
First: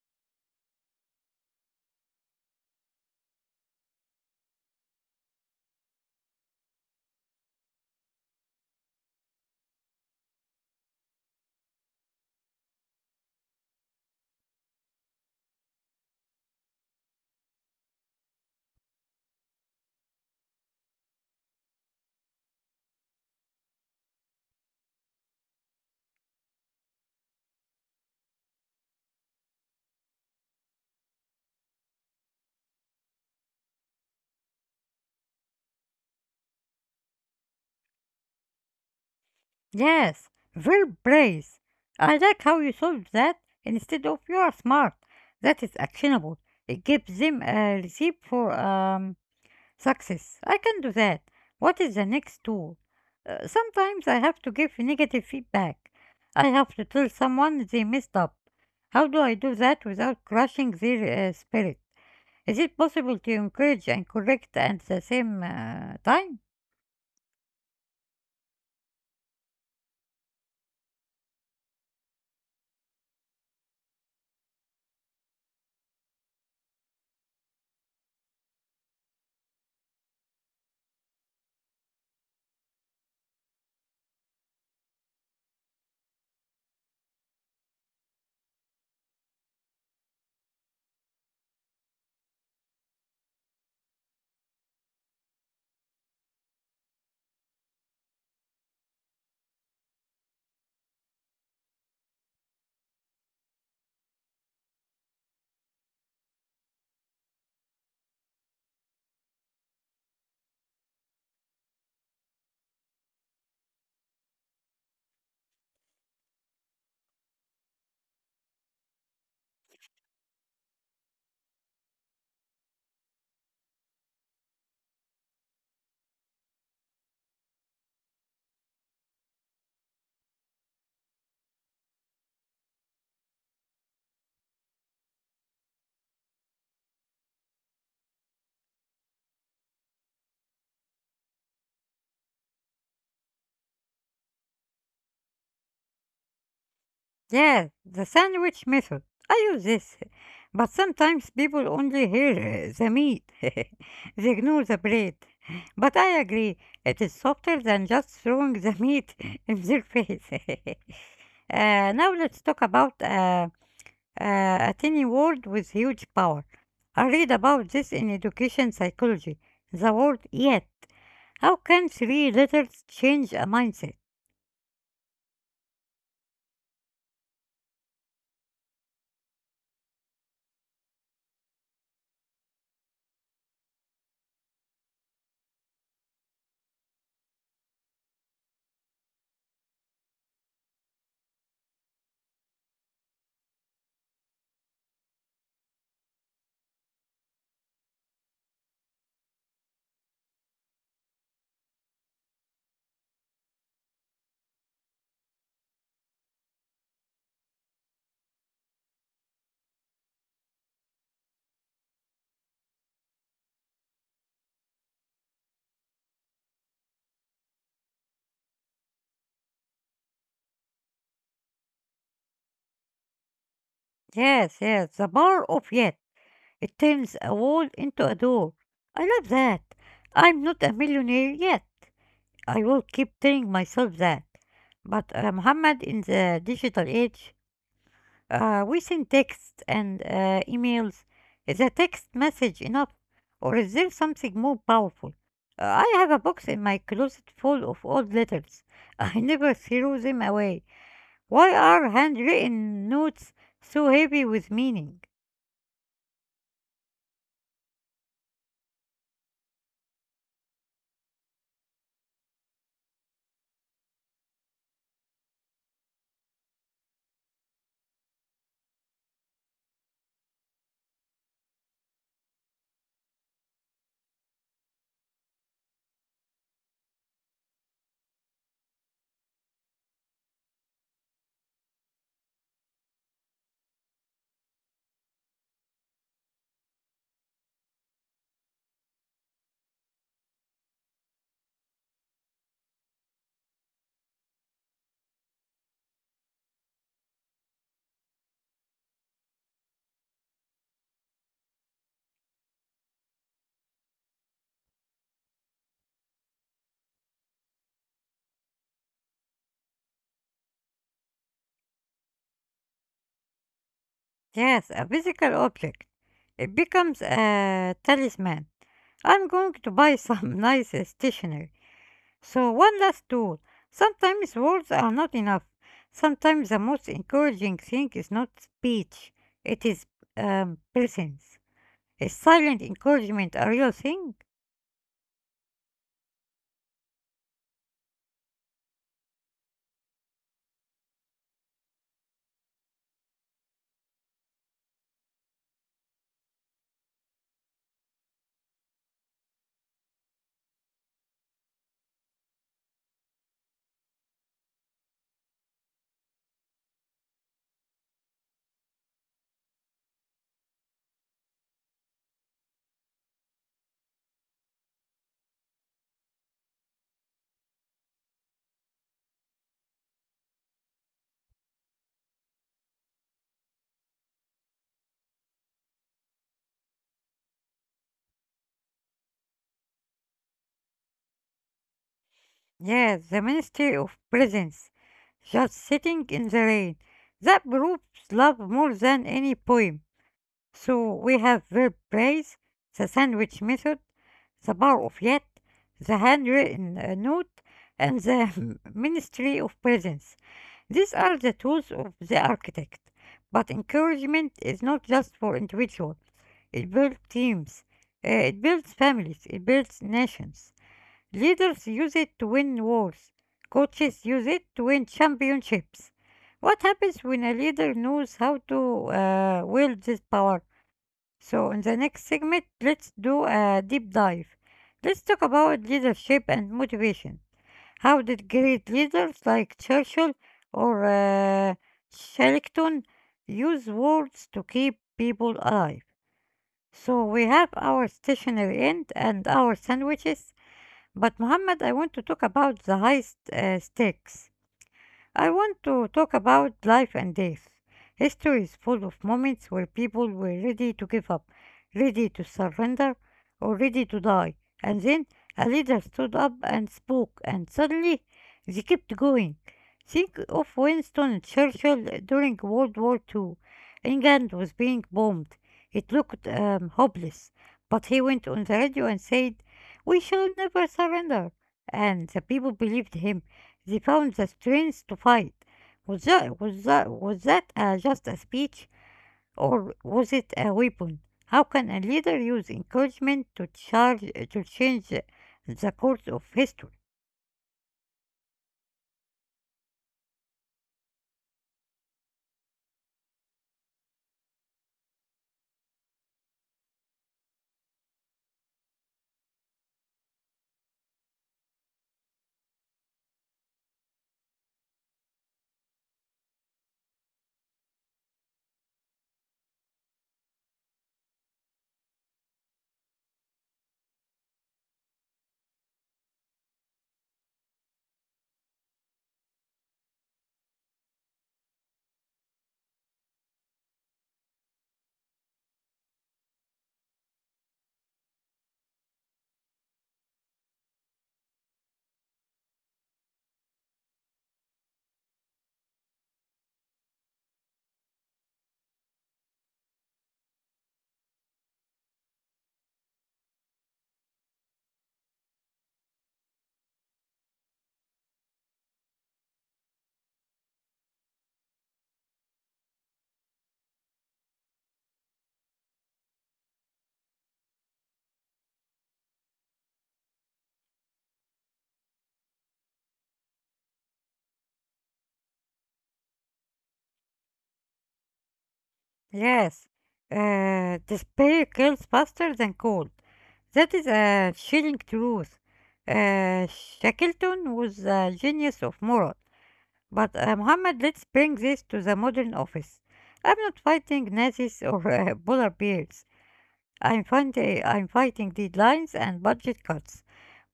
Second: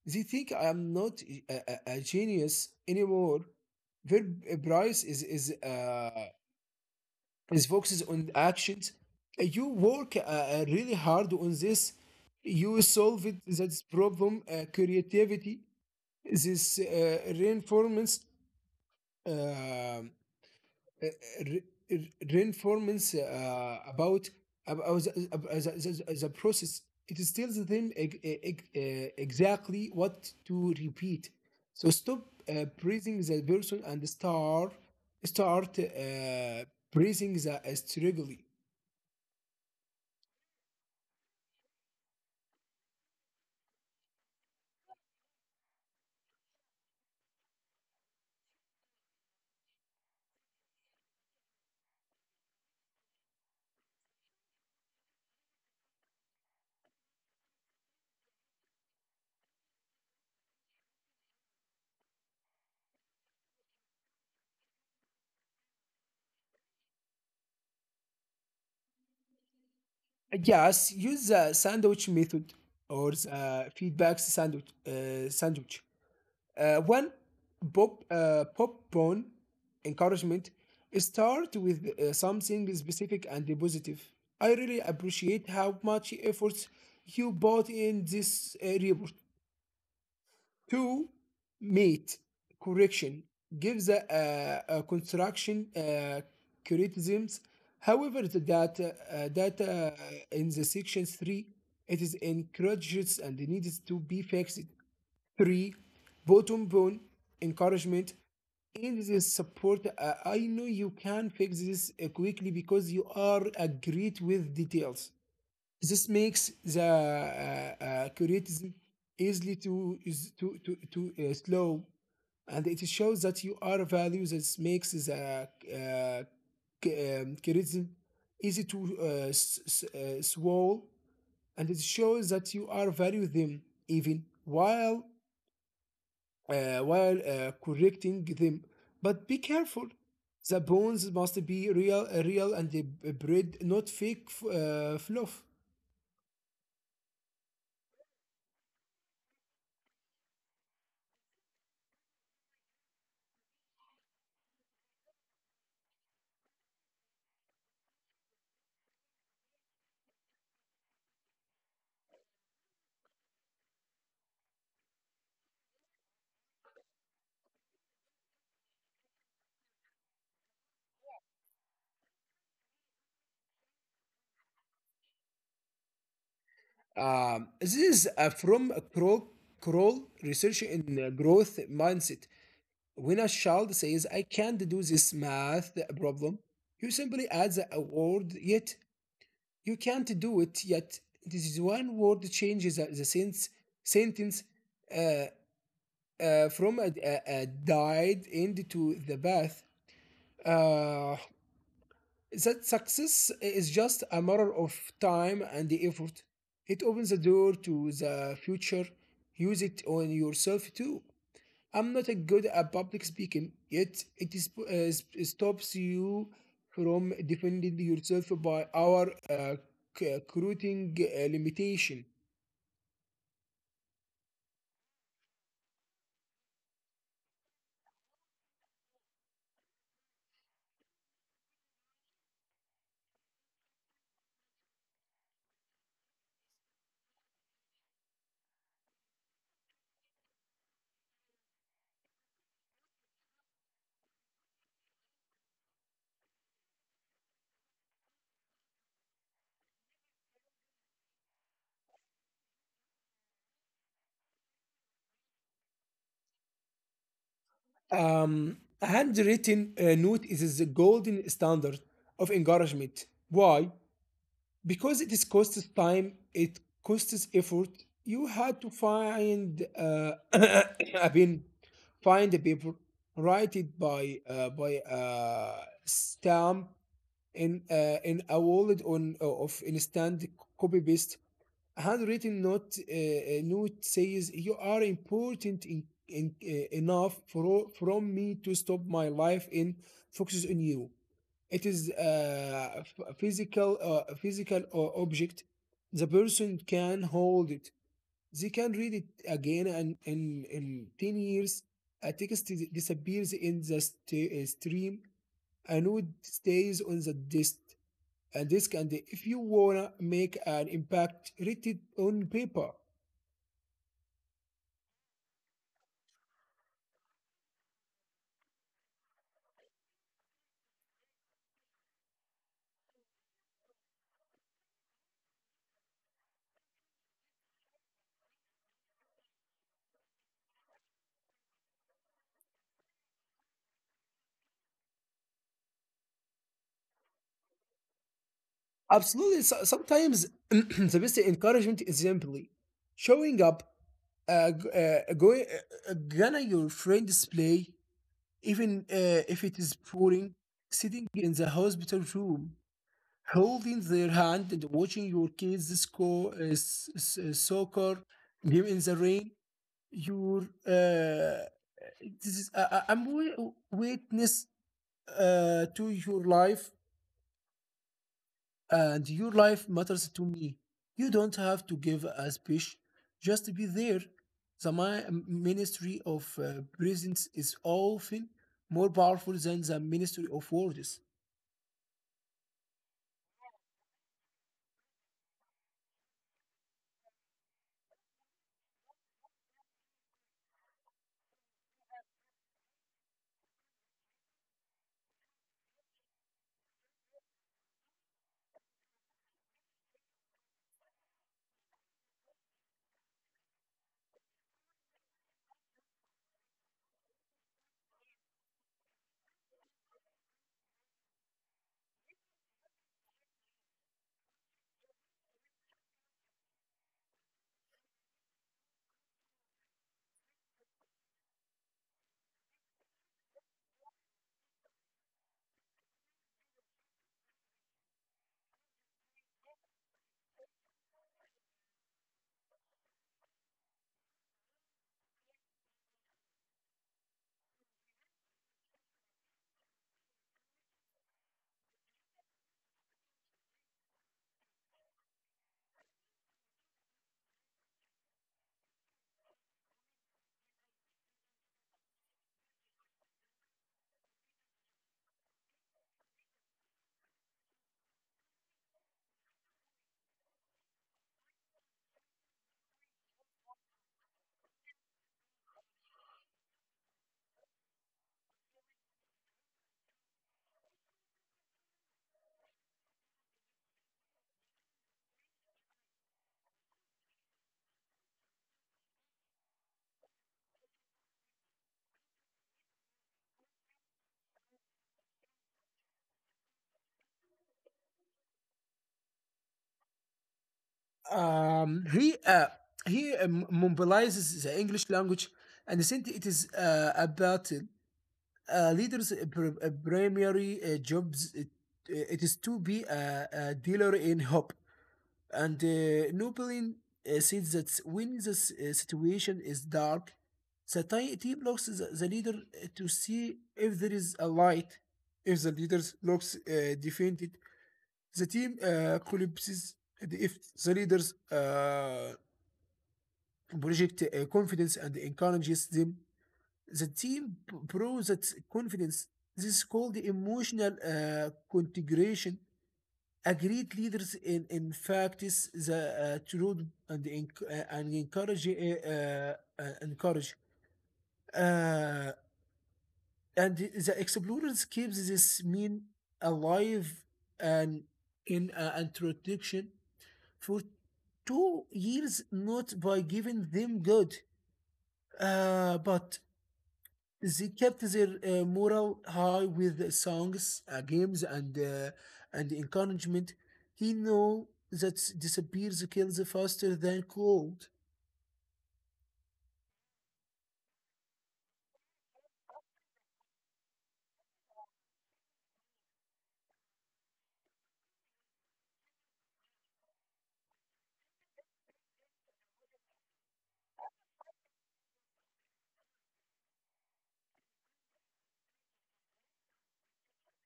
[SPEAKER 2] They think I am not a genius anymore. Verb price is it focuses on the actions. You work really hard on this. You solve it, that problem, creativity, this reinforcements, uh, uh, re- reinforcements about the process. It tells them exactly what to repeat. So stop praising the person and start praising the struggle.
[SPEAKER 1] Yes, verb praise. "I like how you solved that" instead of "You are smart." That is actionable. It gives them a receipt for success. I can do that. What is the next tool? Sometimes I have to give negative feedback. I have to tell someone they messed up. How do I do that without crushing their spirit? Is it possible to encourage and correct at the same time?
[SPEAKER 2] Yes, use the sandwich method or the feedback sandwich. Sandwich. One popcorn encouragement. Start with something specific and positive. I really appreciate how much effort you bought in this report. To meet correction gives a construction criticisms. However, the data, data in the section 3, it is encourages and needs to be fixed. 3. Bottom bone encouragement. In this support, I know you can fix this quickly because you are agreed with details. This makes the criticism easily to is to slow, and it shows that you are value. This makes the uh, criticism easy to swallow, and it shows that you are value them even while correcting them. But be careful. The bones must be real and bred, not fake fluff.
[SPEAKER 1] Yes, the sandwich method. I use this, but sometimes people only hear the meat. (laughs) They ignore the bread. But I agree, it is softer than just throwing the meat (laughs) in their face. (laughs) Now let's talk about uh, a tiny word with huge power. I read about this in education psychology. The word "yet." How can three letters change a mindset?
[SPEAKER 2] This is from Kroll research in growth mindset. When a child says, I can't do this math problem, you simply add a word yet. You can't do it yet. This is one word changes the sentence from a died end to the bath. Uh, That success is just a matter of time and the effort. It opens the door to the future. Use it on yourself too. I'm not a good at public speaking, yet it is, stops you from defending yourself by our recruiting limitation.
[SPEAKER 1] Yes, the power of yet. It turns a wall into a door. I love that. I'm not a millionaire yet. I will keep telling myself that. But Muhammad, in the digital age, we send texts and emails. Is a text message enough? Or is there something more powerful? I have a box in my closet full of old letters. (laughs) I never threw them away. Why are handwritten notes so heavy with meaning?
[SPEAKER 2] A handwritten note is the golden standard of encouragement. Why? Because it is costs time, it costs effort. You had to find, (coughs) I mean, find the paper, write it by stamp in a wallet on of instant copy paste. Handwritten note says you are important enough for from me to stop my life and focuses on you. It is a physical, physical object. The person can hold it. They can read it again, and in 10 years, a text disappears in the stream. A note stays on the disk. And disk. And if you wanna make an impact, read it on paper.
[SPEAKER 1] Yes, a physical object. It becomes a talisman. I'm going to buy some (laughs) nice stationery. So, one last tool. Sometimes words are not enough. Sometimes the most encouraging thing is not speech, it is presence. Is silent encouragement a real thing?
[SPEAKER 2] Absolutely. So, sometimes (clears throat) the best encouragement is simply showing up g- going gonna your friend's play even if it is pouring, sitting in the hospital room, holding their hand and watching your kids score soccer game in the rain, your this is I'm wi- witness to your life, and your life matters to me. You don't have to give a speech; just be there. The ministry of presence is often more powerful than the ministry of words.
[SPEAKER 1] Yes, the ministry of presence. Just sitting in the rain. That proves love more than any poem. So we have verb praise, the sandwich method, the power of yet, the handwritten note, and the (laughs) ministry of presence. These are the tools of the architect. But encouragement is not just for individuals. It builds teams. It builds families. It builds nations. Leaders use it to win wars. Coaches use it to win championships. What happens when a leader knows how to wield this power? So, in the next segment, let's do a deep dive. Let's talk about leadership and motivation. How did great leaders like Churchill or Shackleton use words to keep people alive? So, we have our stationary end and our sandwiches, but Muhammad, I want to talk about the highest stakes. I want to talk about life and death. History is full of moments where people were ready to give up, ready to surrender, or ready to die. And then a leader stood up and spoke, and suddenly they kept going. Think of Winston Churchill during World War Two. England was being bombed. It looked hopeless, but he went on the radio and said, "We shall never surrender." And the people believed him, they found the strength to fight. Was that just a speech or was it a weapon? How can a leader use encouragement to, to change the course of history?
[SPEAKER 2] Um, he uh, he mobilizes the English language and since it is a leaders' primary jobs it, it is to be a dealer in hope. And Napoleon says that when the situation is dark, the team looks the leader to see if there is a light. If the leader looks defeated, the team collapses. And if the leaders project confidence and encourages them. The team proves that confidence. This is called the emotional integration. A great leaders in fact is the truth and, encourage uh, and the explorers keeps this mean alive and in introduction for 2 years not by giving them good but they kept their morale high with songs, games, and encouragement. He know that disappears kills faster than cold.
[SPEAKER 1] Yes, despair kills faster than cold. That is a chilling truth. Shackleton was a genius of moral. But Muhammad, let's bring this to the modern office. I'm not fighting Nazis or polar bears. I'm fighting deadlines and budget cuts,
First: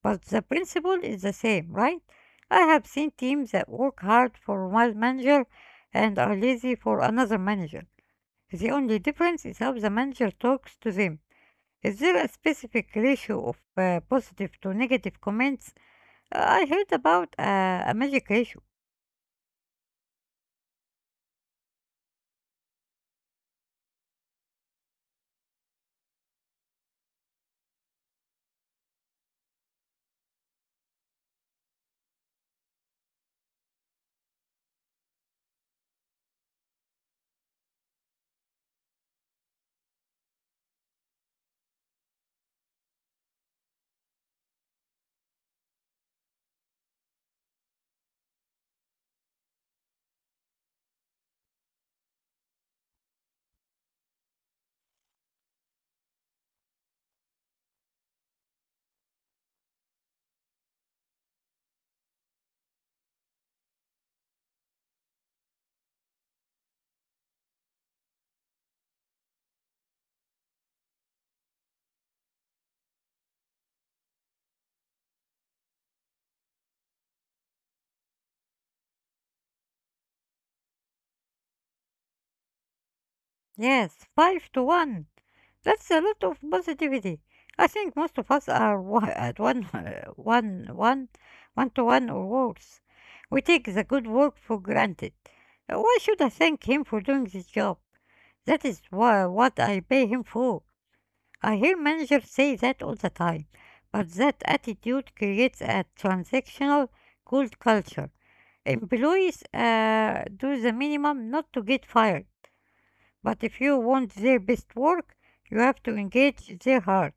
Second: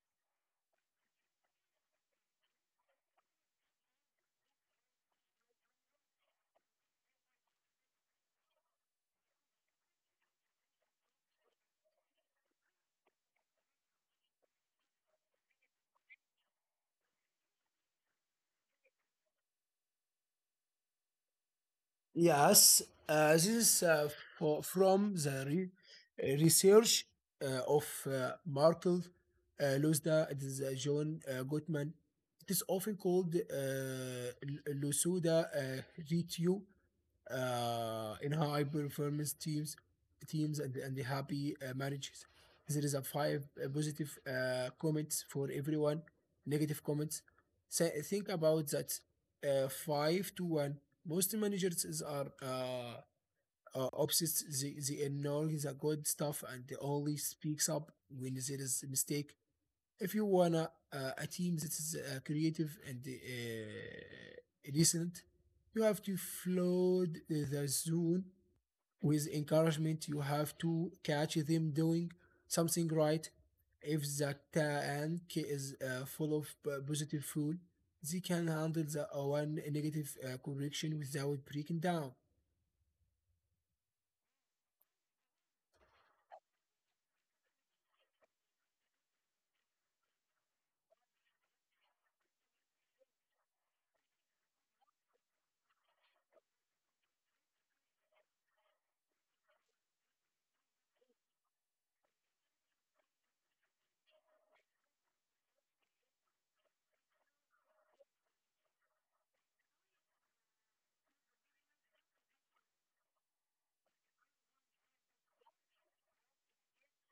[SPEAKER 1] but the principle is the same, right? I have seen teams that work hard for one manager and are lazy for another manager. The only difference is how the manager talks to them. Is there a specific ratio of positive to negative comments? I heard about a magic ratio.
[SPEAKER 2] Yes, this is from the research of Markel Lusda and John Gottman. It is often called Lusuda Ritue in high performance teams and the happy managers. There is a five positive comments for everyone, negative comments. So think about that. Five to one. Most managers is are obsessed. They ignore the good stuff and they only speaks up when there is a mistake. If you wanna a team that is creative and decent, you have to flood the zone with encouragement. You have to catch them doing something right. If the tank is full of positive fuel, they can handle the one negative correction without breaking down.
[SPEAKER 1] Yes, 5 to 1. That's a lot of positivity. I think most of us are at (laughs) one to one or worse. We take the good work for granted. Why should I thank him for doing this job? That is what I pay him for. I hear managers say that all the time, but that attitude creates a transactional cold culture. Employees do the minimum not to get fired. But if you want their best work, you have to engage their heart.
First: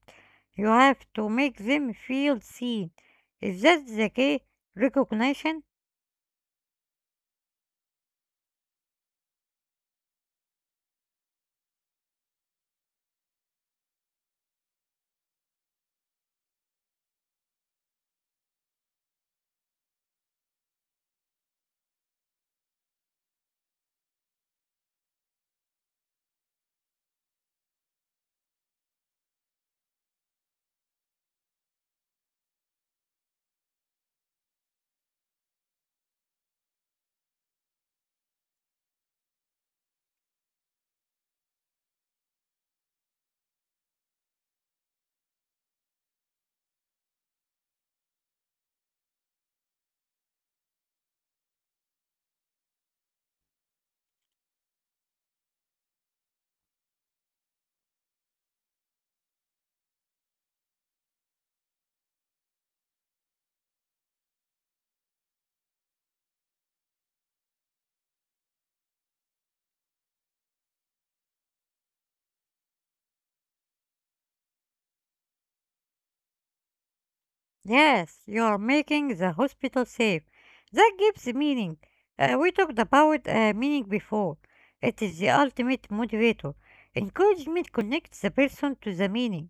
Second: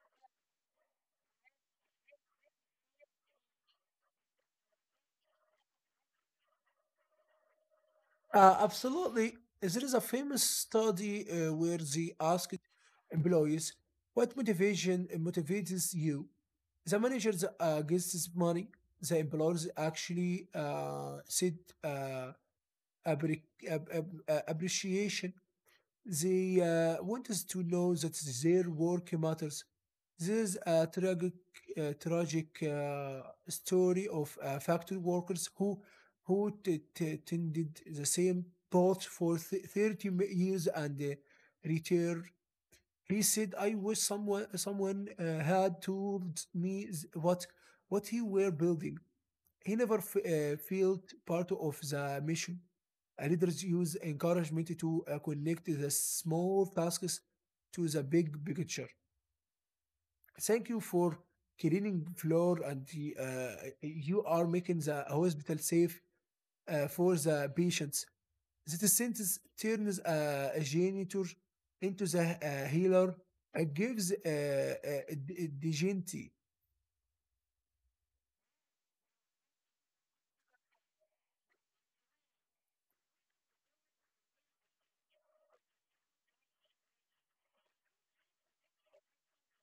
[SPEAKER 1] You have to make them feel seen. Is that the key? Recognition?
[SPEAKER 2] Absolutely. There is a famous study where they asked employees, what motivation motivates you? The managers gets this money. The employers actually said uh, appre- appreciation. They want us to know that their work matters. This is a tragic, uh, tragic uh, story of factory workers who tended the same path for 30 years and retired. He said, "I wish someone had told me what he were building." He never felt part of the mission. Leaders use encouragement to connect the small tasks to the big picture. Thank you for cleaning floor, and the, you are making the hospital safe for the patients. The sentence turns a janitor into the healer, it gives dignity.
[SPEAKER 1] Yes, you are making the hospital safe. That gives meaning. We talked about meaning before. It is the ultimate motivator. Encouragement connects the person to the meaning.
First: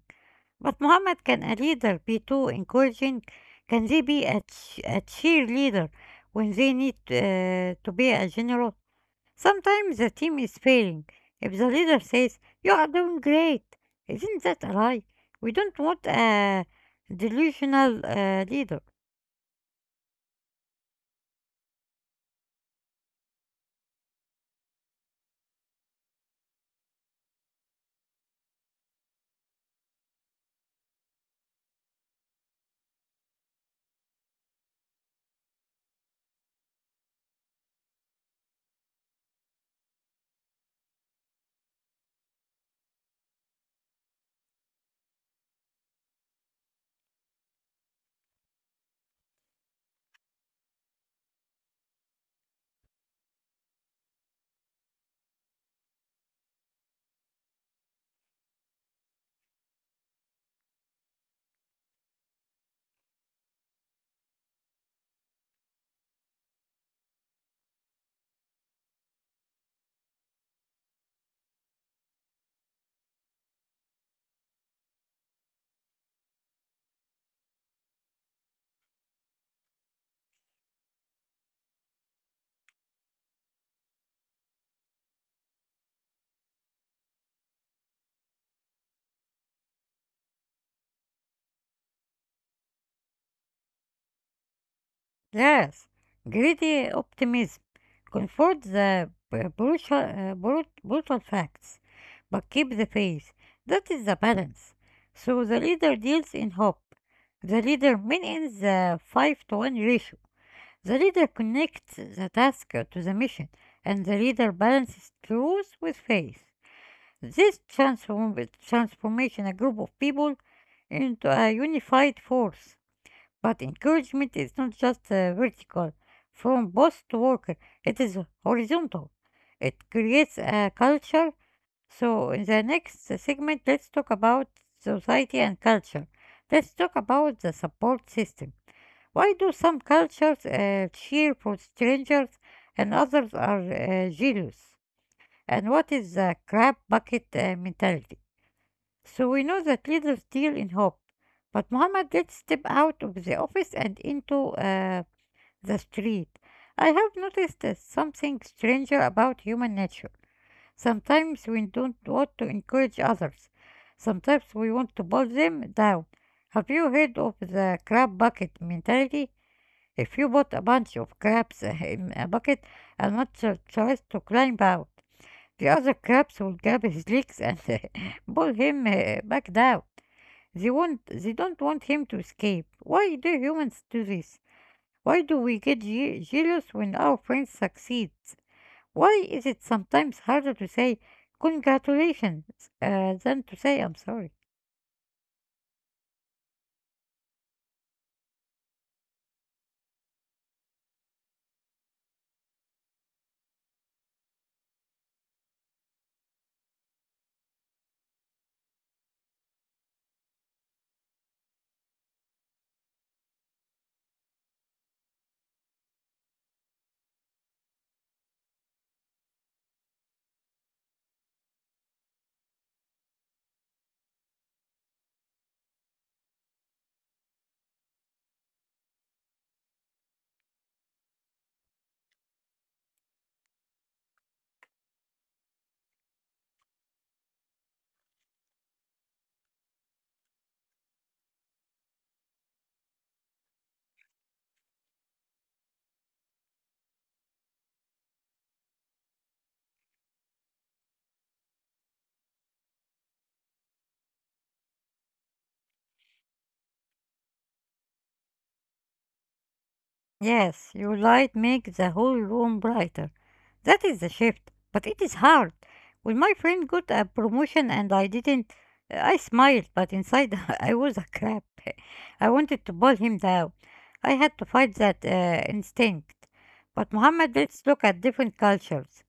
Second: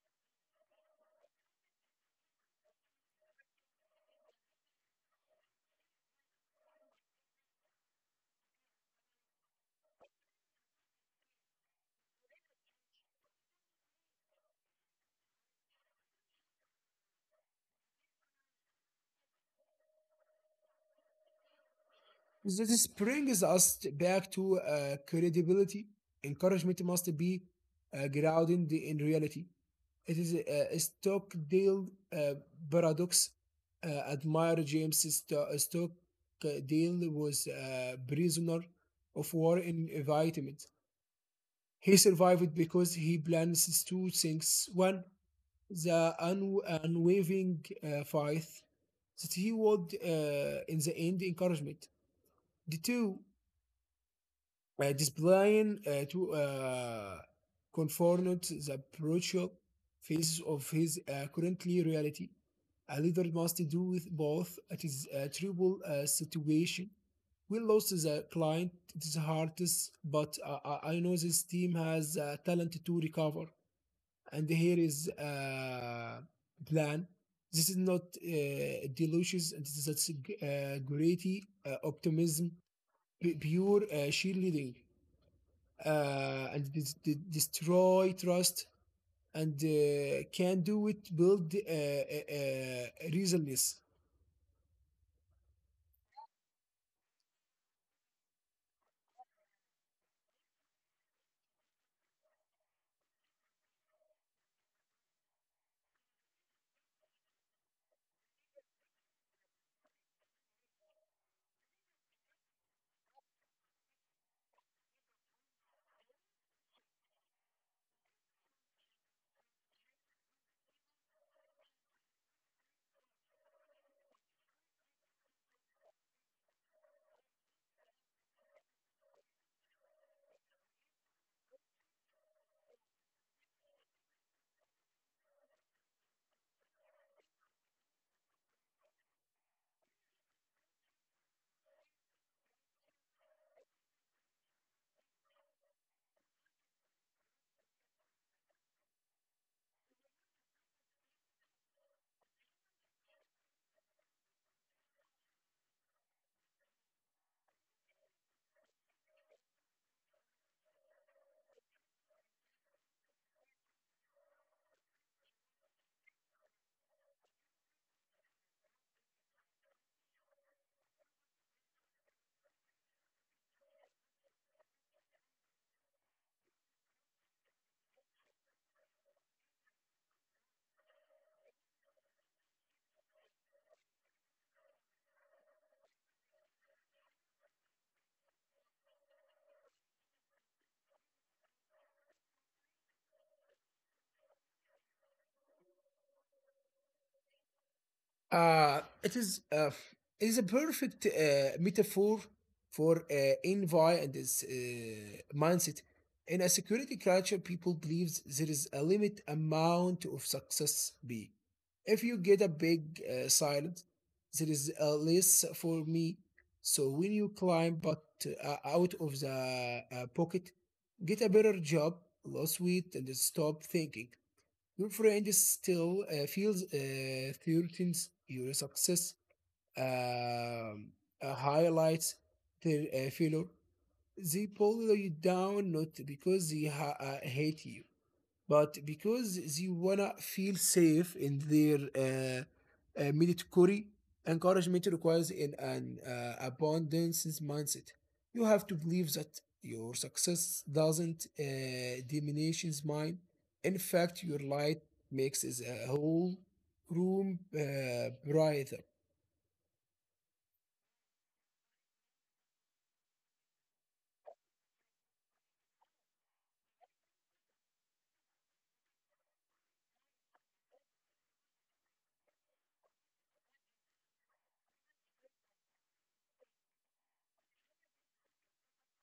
[SPEAKER 1] But Muhammad, can a leader be too encouraging? Can they be a cheerleader when they need to be a general? Sometimes the team is failing. If the leader says, "You are doing great," isn't that a lie? We don't want a delusional leader.
[SPEAKER 2] This brings us back to credibility. Encouragement must be grounded in reality. It is a Stockdale uh, paradox. Admire James Stockdale was a prisoner of war in environment. He survived because he plans two things. One, the unwavering faith that he would, in the end, encouragement. The two displaying to confront the brutal faces of his currently reality. A leader must do with both. It is a terrible situation. We lost the client. It is hardest, but I know this team has talent to recover and here is a plan. This is not delicious, and this is a gritty optimism, pure cheerleading, and this, destroy trust, and can do it, build resilience.
[SPEAKER 1] Yes, greedy optimism. Comfort the brutal, brutal facts, but keep the faith. That is the balance. So the leader deals in hope. The leader maintains the 5 to 1 ratio. The leader connects the task to the mission, and the leader balances truth with faith. This transformation a group of people into a unified force. But encouragement is not just vertical, from boss to worker, it is horizontal. It creates a culture. So, in the next segment, let's talk about society and culture. Let's talk about the support system. Why do some cultures cheer for strangers and others are jealous? And what is the crab bucket mentality? So we know that leaders deal in hope, but Muhammad did step out of the office and into the street. I have noticed something stranger about human nature. Sometimes we don't want to encourage others. Sometimes we want to pull them down. Have you heard of the crab bucket mentality? If you put a bunch of crabs in a bucket and one tries to climb out, the other crabs will grab his legs and (laughs) pull him back down. They don't want him to escape. Why do humans do this? Why do we get jealous when our friends succeed? Why is it sometimes harder to say congratulations than to say I'm sorry?
[SPEAKER 2] Uh, it is uh, it is a perfect metaphor for envy and this mindset. In a security culture, people believes there is a limit amount of success. Be if you get a big silent, there is a less for me. So when you climb but out of the pocket, get a better job, lose weight, and stop thinking. Your friend is still feels threatens your success, um, highlights their failure. They pull you down not because they hate you, but because they wanna feel safe in their military encouragement requires an abundance mindset. You have to believe that your success doesn't diminish mine. In fact, your light makes is a whole room brighter.
[SPEAKER 1] Yes, your light makes the whole room brighter. That is the shift, but it is hard. When my friend got a promotion and I didn't, I smiled, but inside (laughs) I was a crap. I wanted to pull him down. I had to fight that instinct. But Muhammad, let's look at different cultures.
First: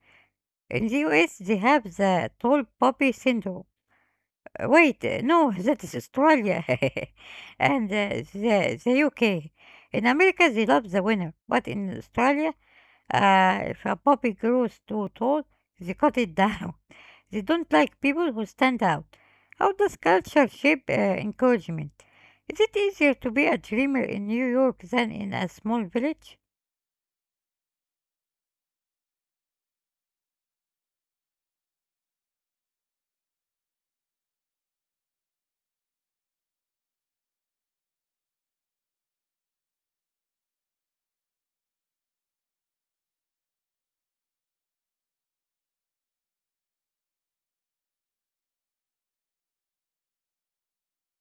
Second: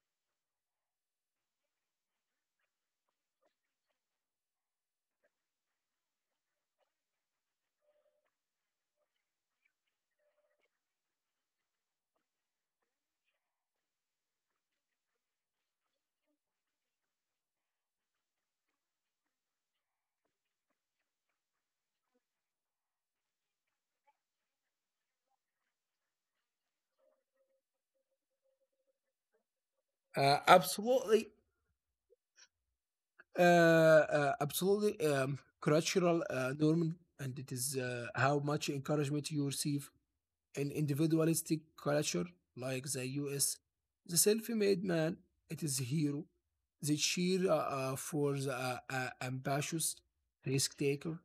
[SPEAKER 1] In the US, they have the tall poppy syndrome. Wait, no, (laughs) that is Australia (laughs) and the UK. In America, they love the winner, but in Australia, if a poppy grows too tall, they cut it down. (laughs) They don't like people who stand out. How does culture shape encouragement? Is it easier to be a dreamer in New York than in a small village?
[SPEAKER 2] Absolutely, absolutely cultural norm, and it is how much encouragement you receive an individualistic culture like the US. The self-made man, it is a hero. They cheer for the ambitious risk taker.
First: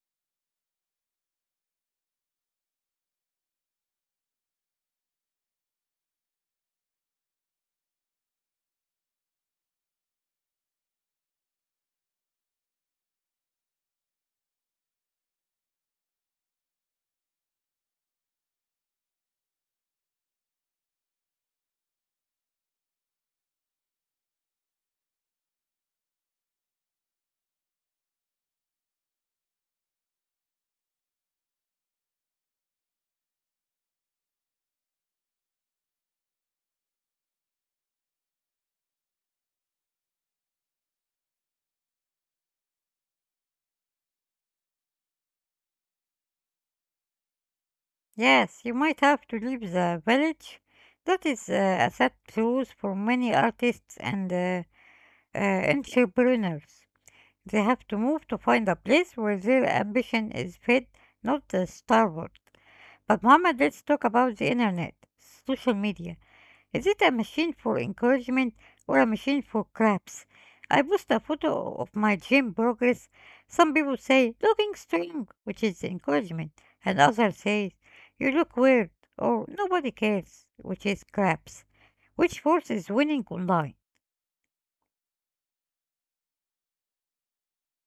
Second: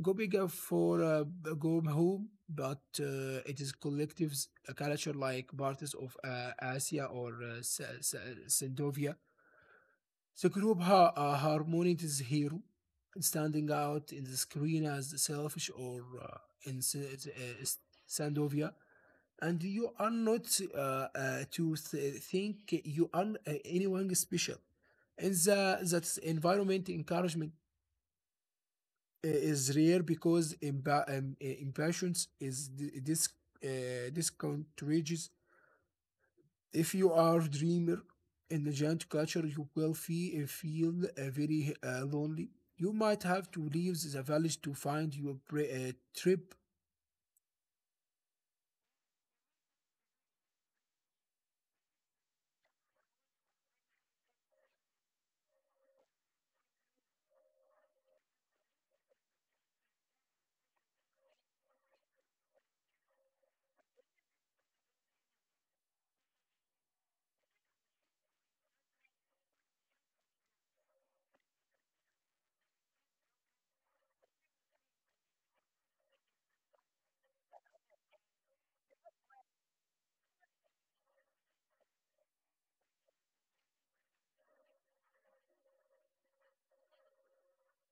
[SPEAKER 2] Go bigger for go home, but it is collective culture like parties of Asia or Scandinavia. The group harmony it is hero, standing out in the screen as selfish or in S- uh, Scandinavia and you are not think you are anyone special. And the that environment, encouragement is rare because imba impatience is discontagious. If you are a dreamer in the giant culture, you will feel very lonely. You might have to leave the village to find your trip.
[SPEAKER 1] Yes, you might have to leave the village. That is a sad truth for many artists and entrepreneurs. They have to move to find a place where their ambition is fed, not starved. But Muhammad, let's talk about the internet, social media. Is it a machine for encouragement or a machine for craps? I post a photo of my gym progress. Some people say, looking strong, which is encouragement. And others say, you look weird or nobody cares, which is craps. Which force is winning online?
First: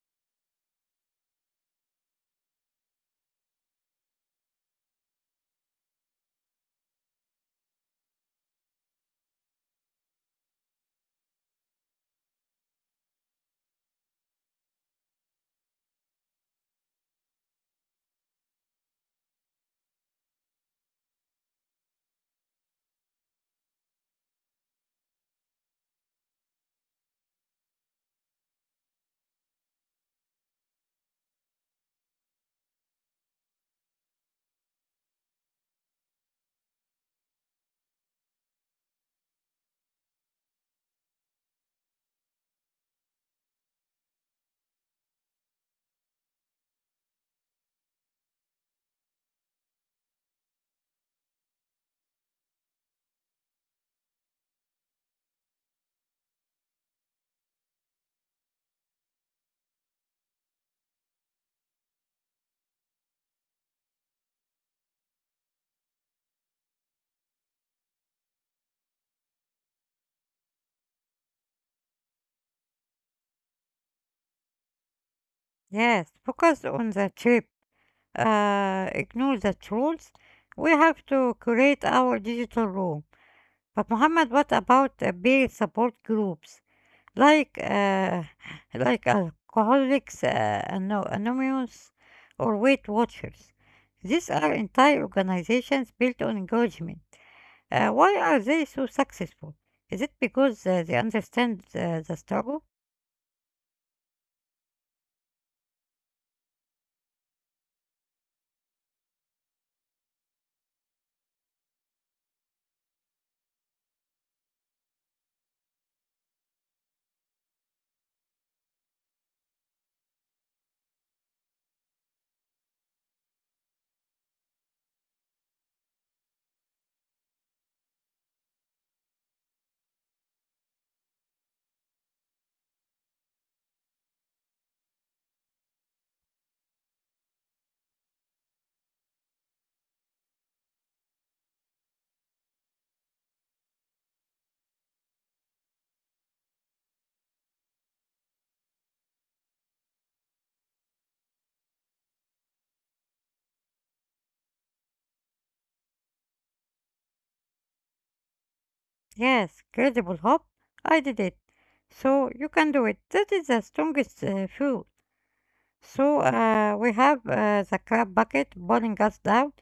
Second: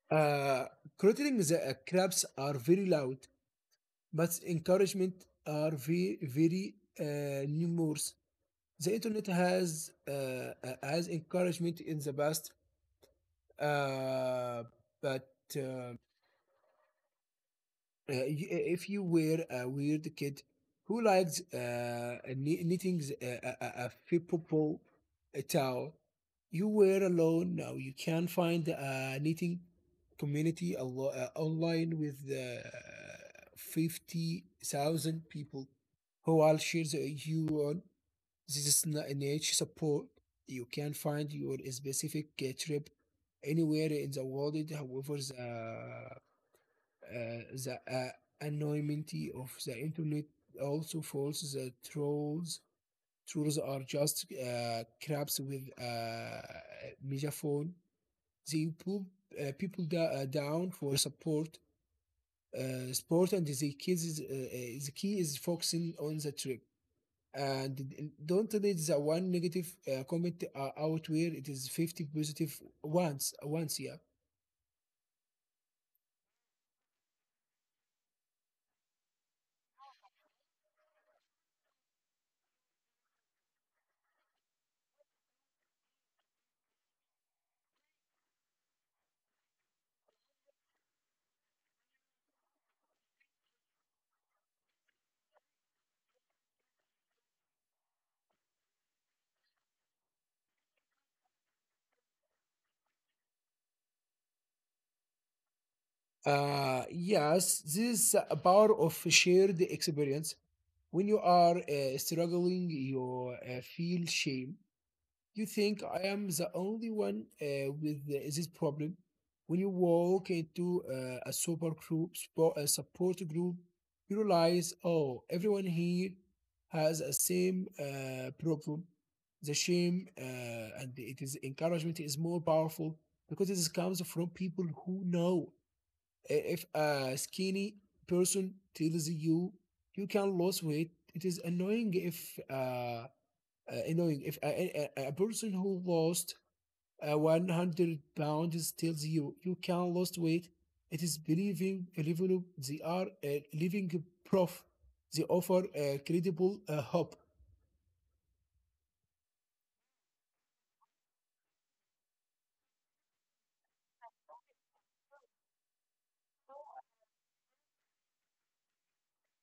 [SPEAKER 2] Uh, Crattling the crabs are very loud but encouragement are very numerous. The internet has encouragement in the past, uh, but uh, if you were a weird kid who likes knitting a flippable towel, you were alone. Now you can find a knitting community online with 50,000 people who all share the- you on this is niche support. You can find your specific trip anywhere in the world. However, the anonymity of the internet also falls. The trolls are just crabs with a megaphone. They pull people down for support sport and the key is focusing on the trip and don't let the one negative comment out where it is 50 positive once. Yeah.
[SPEAKER 1] Yes, focus on the trip. Ignore the trolls. We have to create our digital room. But Muhammad, what about peer support groups like uh, (laughs) like Alcoholics Anonymous or Weight Watchers? These are entire organizations built on engagement. Why are they so successful? Is it because they understand the struggle?
[SPEAKER 2] Yes, this is a power of shared experience. When you are struggling, you feel shame. You think I am the only one with this problem? When you walk into a support group, you realize, oh, everyone here has a same problem. The shame and it is encouragement is more powerful because it comes from people who know. If a skinny person tells you you can lose weight, it is annoying if. You know, if a person who lost 100 pounds tells you you can lose weight, it is believing they are a living proof. They offer a credible hope.
[SPEAKER 1] Yes, credible hope. I did it. So you can do it. That is the strongest fuel. So we have the crab bucket boiling us down.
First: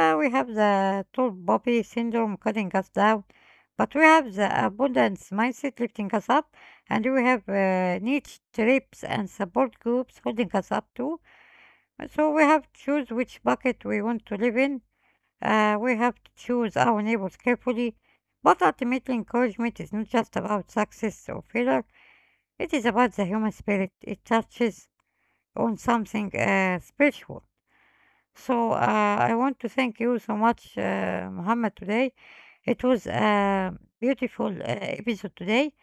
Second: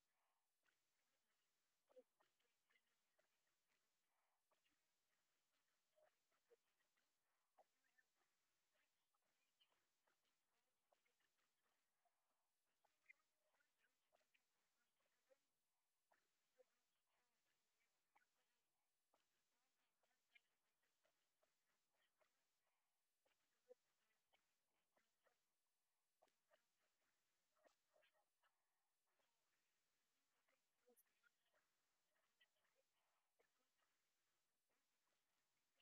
[SPEAKER 1] We have the tall poppy syndrome cutting us down, but we have the abundance mindset lifting us up, and we have niche trips and support groups holding us up too. So we have to choose which bucket we want to live in. We have to choose our neighbors carefully. But ultimately, encouragement is not just about success or failure. It is about the human spirit. It touches on something spiritual. So I want to thank you so much, Muhammad, today. It was a beautiful episode today.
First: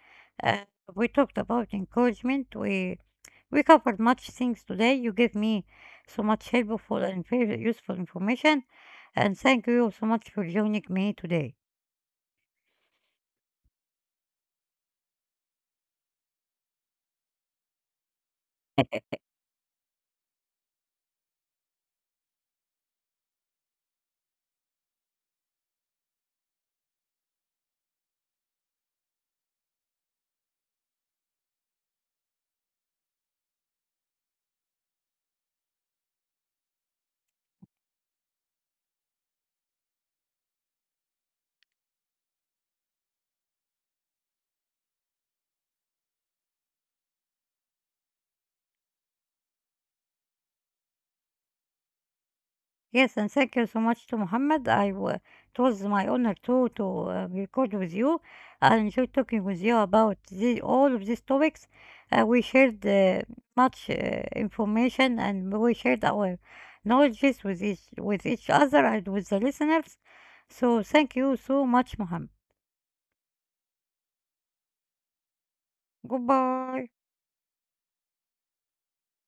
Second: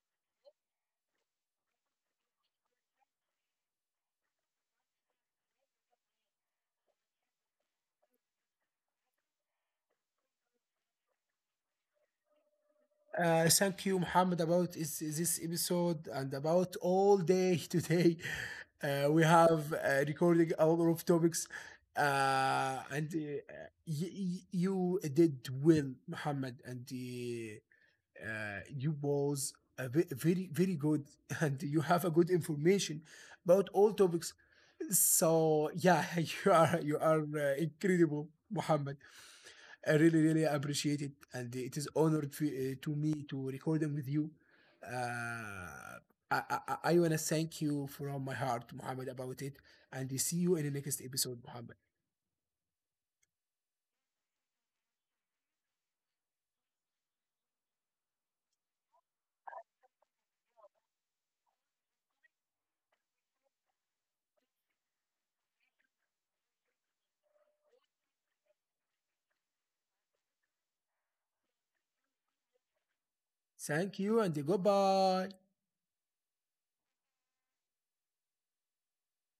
[SPEAKER 1] Uh, we talked about encouragement. We covered much things today. You gave me so much helpful and very useful information, and thank you so much for joining me today.
[SPEAKER 2] Thank you, Muhammad, about this episode and about all day (laughs) today. We have recording a lot of topics, and you did well, Muhammad, and you was a very good (laughs) and you have a good information about all topics so yeah (laughs) you are incredible Muhammad. I really appreciate it and it is honored to me to record them with you. Uh, I, I, I want to thank you from my heart Muhammad about it and see you in the next episode Muhammad.
[SPEAKER 1] Yes, and thank you so much to Mohammed. It was my honor too to record with you. I enjoyed talking with you about all of these topics. We shared much information and we shared our knowledges with each other and with the listeners. So thank you so much, Mohammed.
[SPEAKER 2] Thank you and goodbye.
[SPEAKER 1] Goodbye.